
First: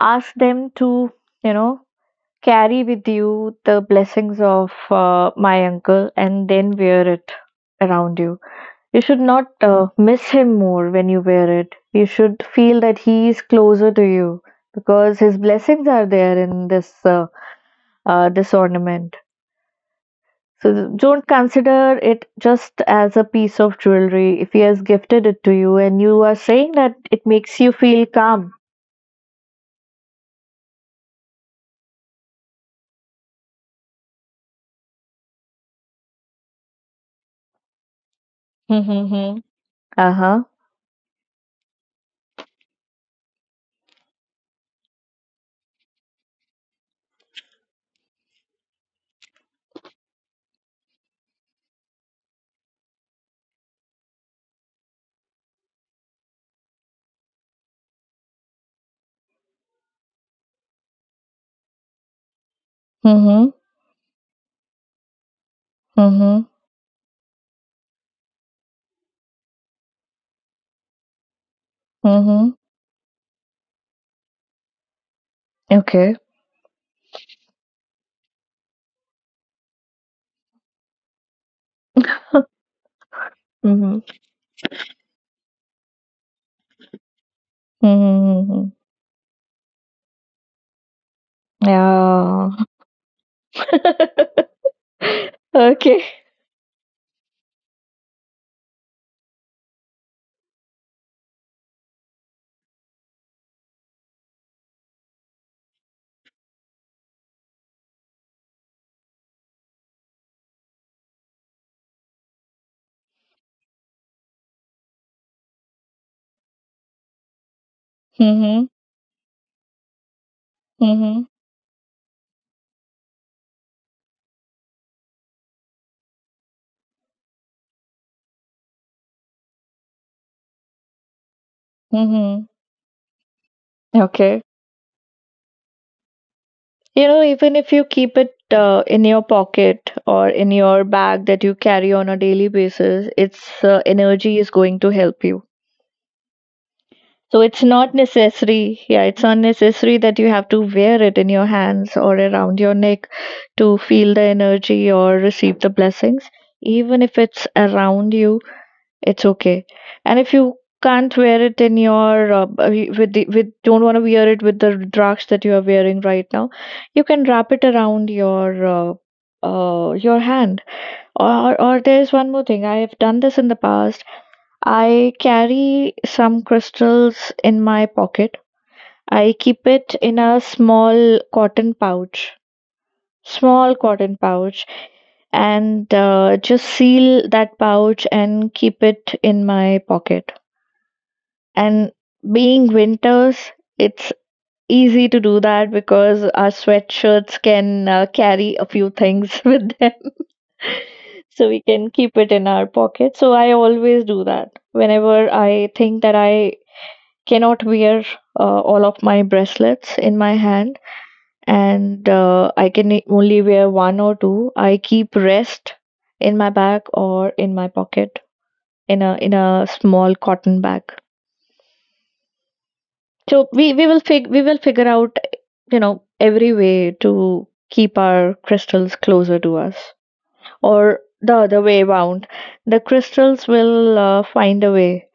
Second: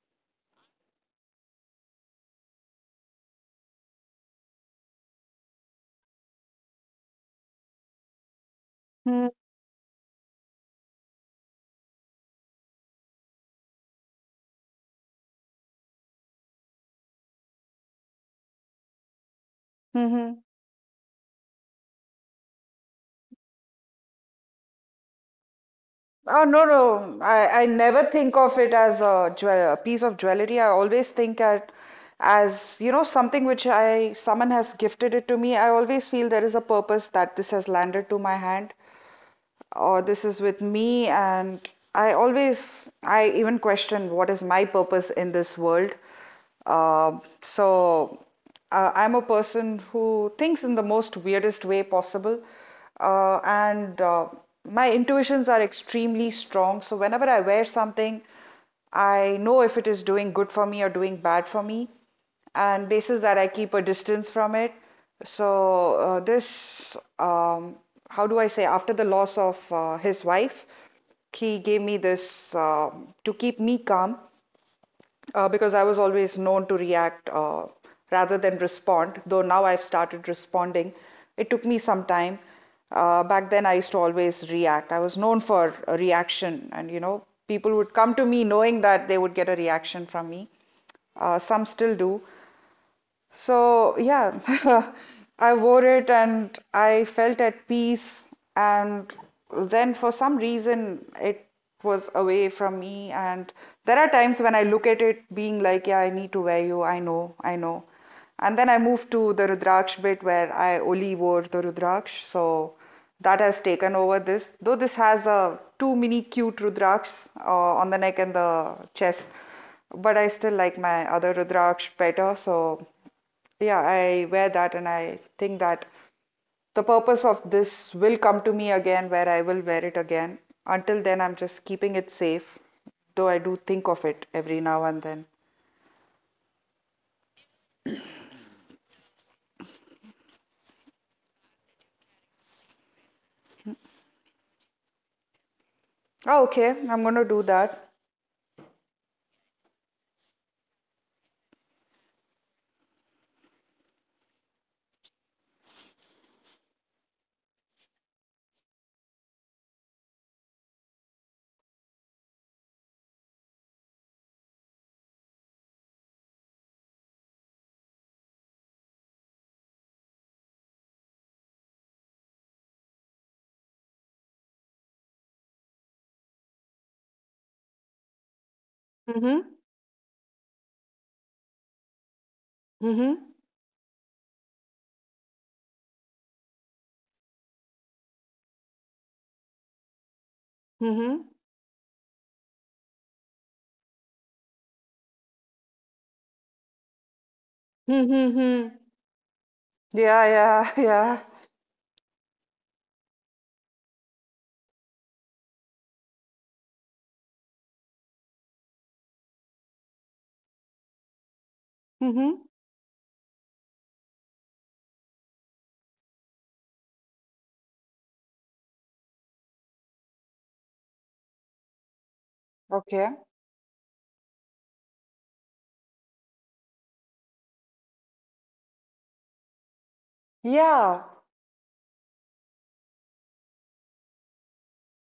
[SPEAKER 1] ask them to you know carry with you the blessings of my uncle, and then wear it around you. You should not miss him more when you wear it. You should feel that he is closer to you because his blessings are there in this ornament.
[SPEAKER 2] Mm-hmm.
[SPEAKER 1] So don't consider it just as a piece of jewelry if he has gifted it to you and you are
[SPEAKER 2] Oh,
[SPEAKER 1] saying
[SPEAKER 2] no,
[SPEAKER 1] that it
[SPEAKER 2] no.
[SPEAKER 1] makes you
[SPEAKER 2] I
[SPEAKER 1] feel
[SPEAKER 2] never think
[SPEAKER 1] calm.
[SPEAKER 2] of it as a, jewel, a piece of jewelry. I always think at as, you know, something which I, someone has gifted it to me. I always feel there is a purpose that this has landed to my hand
[SPEAKER 1] Mm-hmm.
[SPEAKER 2] or this
[SPEAKER 1] Uh-huh.
[SPEAKER 2] is with me. And I always, I even question what is my purpose in this world. So I'm a person who thinks in the most weirdest way possible, and my intuitions are extremely strong. So whenever I wear something, I know if it is doing good for me or doing bad for me, and basis
[SPEAKER 1] Mm-hmm.
[SPEAKER 2] that I keep a distance from it. So
[SPEAKER 1] Mm-hmm.
[SPEAKER 2] this, how do I say, after the loss of his wife, he gave me
[SPEAKER 1] Mm-hmm.
[SPEAKER 2] this to keep me calm because I
[SPEAKER 1] Okay.
[SPEAKER 2] was always known to react rather than respond, though now I've started responding. It took me some time. Back then, I
[SPEAKER 1] Hmm.
[SPEAKER 2] used to always react. I was known for a reaction, and you know, people would come to me
[SPEAKER 1] Mm-hmm.
[SPEAKER 2] knowing that they would get a reaction from me. Some still do.
[SPEAKER 1] Yeah.
[SPEAKER 2] So, yeah, I
[SPEAKER 1] Okay.
[SPEAKER 2] wore it and I felt at peace. And then, for some reason, it was away from me. And there are times when I look at it being like, yeah, I need to wear you. I know, I know. And then I moved to the Rudraksh bit where I only wore the Rudraksh. So that has taken over this. Though this has two mini cute Rudrakshs on the neck and
[SPEAKER 1] Mm-hmm.
[SPEAKER 2] the chest. But I still like
[SPEAKER 1] Mm-hmm.
[SPEAKER 2] my other Rudraksh better. So yeah, I wear that and I think that the purpose of this will come to me again where I will wear it again. Until then, I'm just keeping it
[SPEAKER 1] Mm-hmm.
[SPEAKER 2] safe, though I do think of
[SPEAKER 1] Okay.
[SPEAKER 2] it every now and then.
[SPEAKER 1] Even if you keep it in your pocket or in your bag that you carry on a daily basis, its energy is going to help you.
[SPEAKER 2] Oh, okay, I'm
[SPEAKER 1] So
[SPEAKER 2] gonna do
[SPEAKER 1] it's not
[SPEAKER 2] that.
[SPEAKER 1] necessary. Yeah, it's not necessary that you have to wear it in your hands or around your neck to feel the energy or receive the blessings. Even if it's around you, it's okay. And if you can't wear it in your b- with the with don't want to wear it with the drugs that you are wearing right now, you can wrap it around your hand. Or there's one more thing. I have done this in the past. I carry some crystals in my pocket. I
[SPEAKER 2] Mm-hmm.
[SPEAKER 1] keep it in a small cotton pouch,
[SPEAKER 2] Mm-hmm.
[SPEAKER 1] small cotton pouch, and just seal that pouch and keep it in my pocket.
[SPEAKER 2] Mm-hmm.
[SPEAKER 1] And being winters, it's easy to do that because our sweatshirts can carry a
[SPEAKER 2] Mm-hmm.
[SPEAKER 1] few things with them.
[SPEAKER 2] Yeah, yeah, yeah.
[SPEAKER 1] So we can keep it in our pocket. So I always do that. Whenever I think that I cannot wear all of my bracelets in my hand, and
[SPEAKER 2] Mm-hmm.
[SPEAKER 1] I can only wear one or two, I keep rest in my bag or in my pocket, in a small cotton bag.
[SPEAKER 2] Okay.
[SPEAKER 1] So we will figure out you know every way to keep our crystals closer to us, or
[SPEAKER 2] Yeah,
[SPEAKER 1] the other way around, the crystals will find a way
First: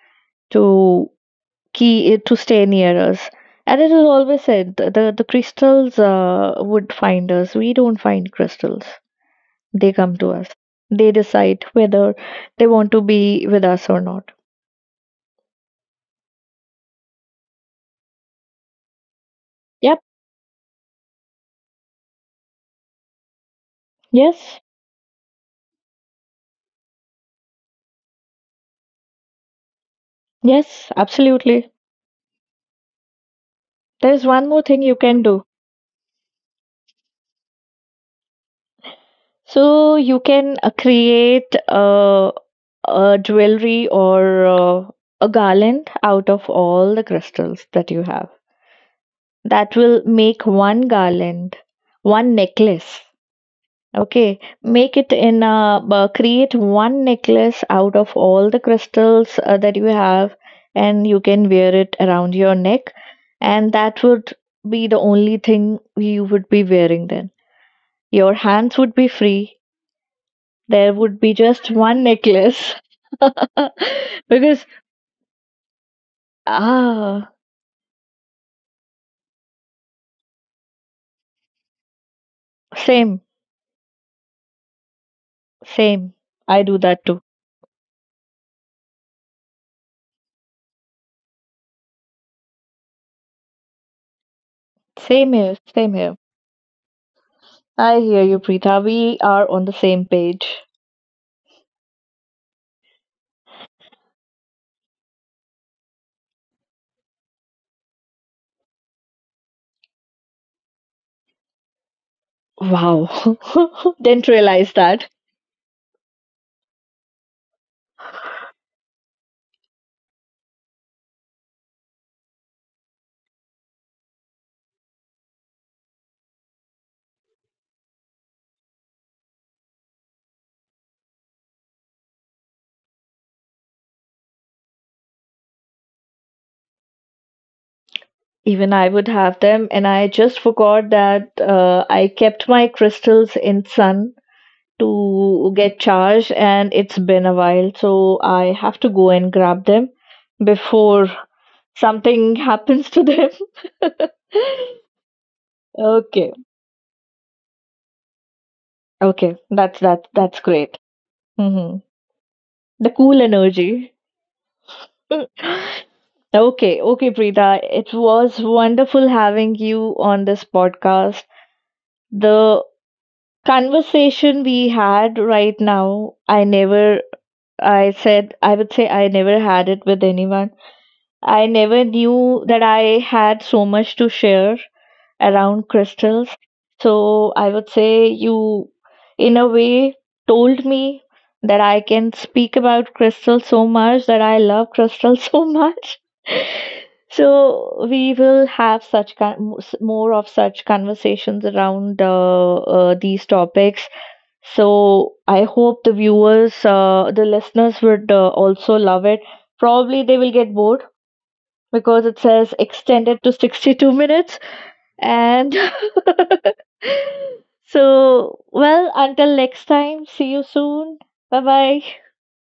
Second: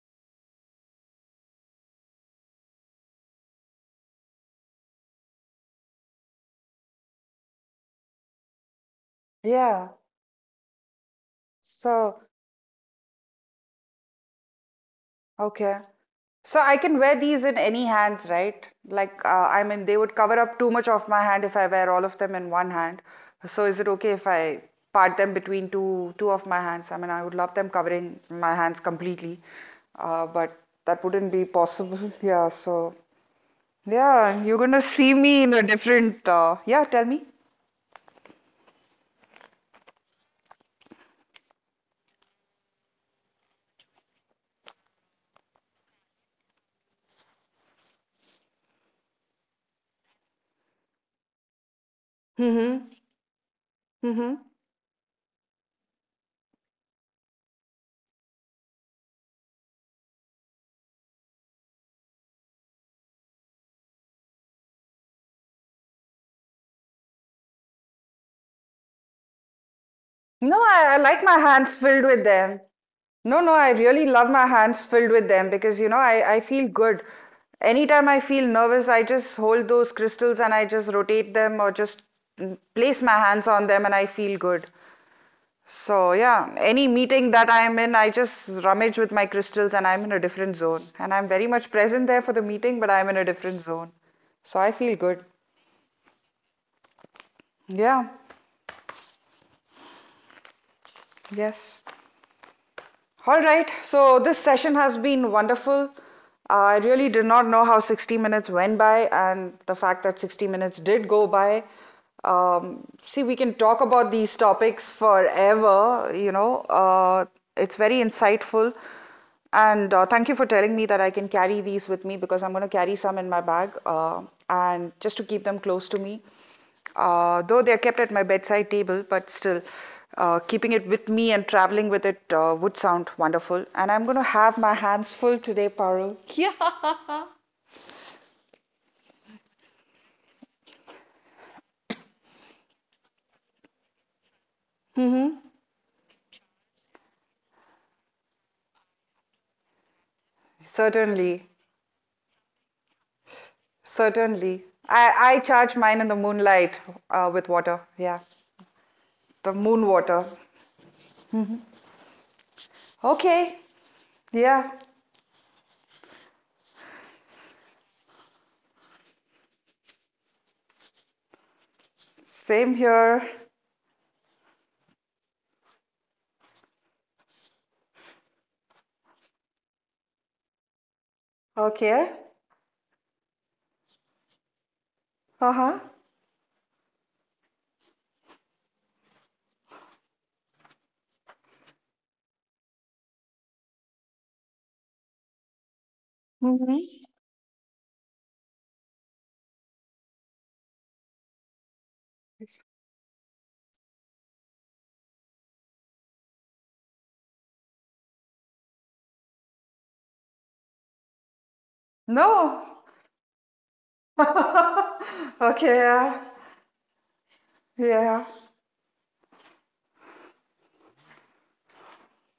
[SPEAKER 1] to to stay near us. And it is always said the crystals would find us. We don't find crystals. They
[SPEAKER 2] yeah.
[SPEAKER 1] come to us. They decide whether
[SPEAKER 2] So.
[SPEAKER 1] they want to be with us or not.
[SPEAKER 2] Okay. So I can wear these in any hands, right? Like, I mean, they
[SPEAKER 1] Yep.
[SPEAKER 2] would cover up too much of my hand if I wear all of them in one hand. So is it okay if
[SPEAKER 1] Yes.
[SPEAKER 2] I part them between two of my hands? I mean, I would love them covering my hands completely, but
[SPEAKER 1] Yes.
[SPEAKER 2] that wouldn't be
[SPEAKER 1] Absolutely.
[SPEAKER 2] possible. Yeah. So
[SPEAKER 1] There's
[SPEAKER 2] yeah,
[SPEAKER 1] one
[SPEAKER 2] you're
[SPEAKER 1] more thing
[SPEAKER 2] gonna
[SPEAKER 1] you
[SPEAKER 2] see
[SPEAKER 1] can do.
[SPEAKER 2] me in a different. Yeah. Tell me.
[SPEAKER 1] So you can create a jewelry or a garland out of all the crystals that you have. That will make one garland, one
[SPEAKER 2] Mm-hmm.
[SPEAKER 1] necklace. Okay,
[SPEAKER 2] Mm-hmm.
[SPEAKER 1] make it create one necklace out of all the crystals that you have, and you can wear it around your neck, and that would be the only thing you would be wearing then. Your hands would be free.
[SPEAKER 2] No,
[SPEAKER 1] There
[SPEAKER 2] I
[SPEAKER 1] would be
[SPEAKER 2] like my
[SPEAKER 1] just
[SPEAKER 2] hands
[SPEAKER 1] one
[SPEAKER 2] filled with them.
[SPEAKER 1] necklace.
[SPEAKER 2] No, no, I really love my
[SPEAKER 1] Because,
[SPEAKER 2] hands filled with them because I feel good.
[SPEAKER 1] ah,
[SPEAKER 2] Anytime I feel nervous, I just hold those crystals and I just rotate them or just place
[SPEAKER 1] same,
[SPEAKER 2] my hands on them and I feel good.
[SPEAKER 1] same.
[SPEAKER 2] So
[SPEAKER 1] I
[SPEAKER 2] yeah,
[SPEAKER 1] do
[SPEAKER 2] any
[SPEAKER 1] that too.
[SPEAKER 2] meeting that I'm in, I just rummage with my crystals and I'm in a different zone. And I'm very much present there for the meeting, but I'm in a different zone. So I feel
[SPEAKER 1] Same
[SPEAKER 2] good.
[SPEAKER 1] here, same here. I
[SPEAKER 2] Yeah,
[SPEAKER 1] hear you, Preetha. We are on the same page.
[SPEAKER 2] yes. All right, so this session has been wonderful. I really did not know how 60 minutes went by, and the fact that 60 minutes did go by. See,
[SPEAKER 1] Wow,
[SPEAKER 2] we can talk about
[SPEAKER 1] didn't
[SPEAKER 2] these
[SPEAKER 1] realize
[SPEAKER 2] topics
[SPEAKER 1] that.
[SPEAKER 2] forever, it's very insightful. And thank you for telling me that I can carry these with me because I'm going to carry some in my bag and just to keep them close to me. Though they are kept at my bedside table, but still, keeping it with me and traveling with it would sound wonderful. And I'm going to have my hands full today, Parul. Yeah.
[SPEAKER 1] Even I would have them, and I just forgot that I kept my crystals in sun to
[SPEAKER 2] Mm-hmm.
[SPEAKER 1] get charged, and it's been a while, so I have to go and grab them before
[SPEAKER 2] Certainly,
[SPEAKER 1] something happens to them.
[SPEAKER 2] certainly. I charge mine in the
[SPEAKER 1] Okay,
[SPEAKER 2] moonlight with water. Yeah,
[SPEAKER 1] okay,
[SPEAKER 2] the
[SPEAKER 1] that's
[SPEAKER 2] moon
[SPEAKER 1] that.
[SPEAKER 2] water.
[SPEAKER 1] That's great.
[SPEAKER 2] Hmm.
[SPEAKER 1] Hmm. The cool
[SPEAKER 2] Okay.
[SPEAKER 1] energy.
[SPEAKER 2] Yeah,
[SPEAKER 1] Okay, okay, Preeta. It was wonderful having you on this podcast. The
[SPEAKER 2] same here.
[SPEAKER 1] conversation we had right now, I never, I said, I would say I never had it with anyone. I never
[SPEAKER 2] Okay.
[SPEAKER 1] knew that I had so much to share around
[SPEAKER 2] Uh-huh.
[SPEAKER 1] crystals. So I would say you, in a way, told me that I can speak about crystals so much that I love crystals so much.
[SPEAKER 2] Hmm.
[SPEAKER 1] So we will have such more of such conversations around these topics. So I hope the viewers, the listeners, would also love it. Probably they will get bored because it says
[SPEAKER 2] No.
[SPEAKER 1] extended to 62 minutes. And
[SPEAKER 2] Okay. Yeah.
[SPEAKER 1] so,
[SPEAKER 2] Yeah.
[SPEAKER 1] well, until next time, see you soon. Bye bye.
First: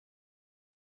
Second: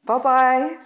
[SPEAKER 2] Bye bye.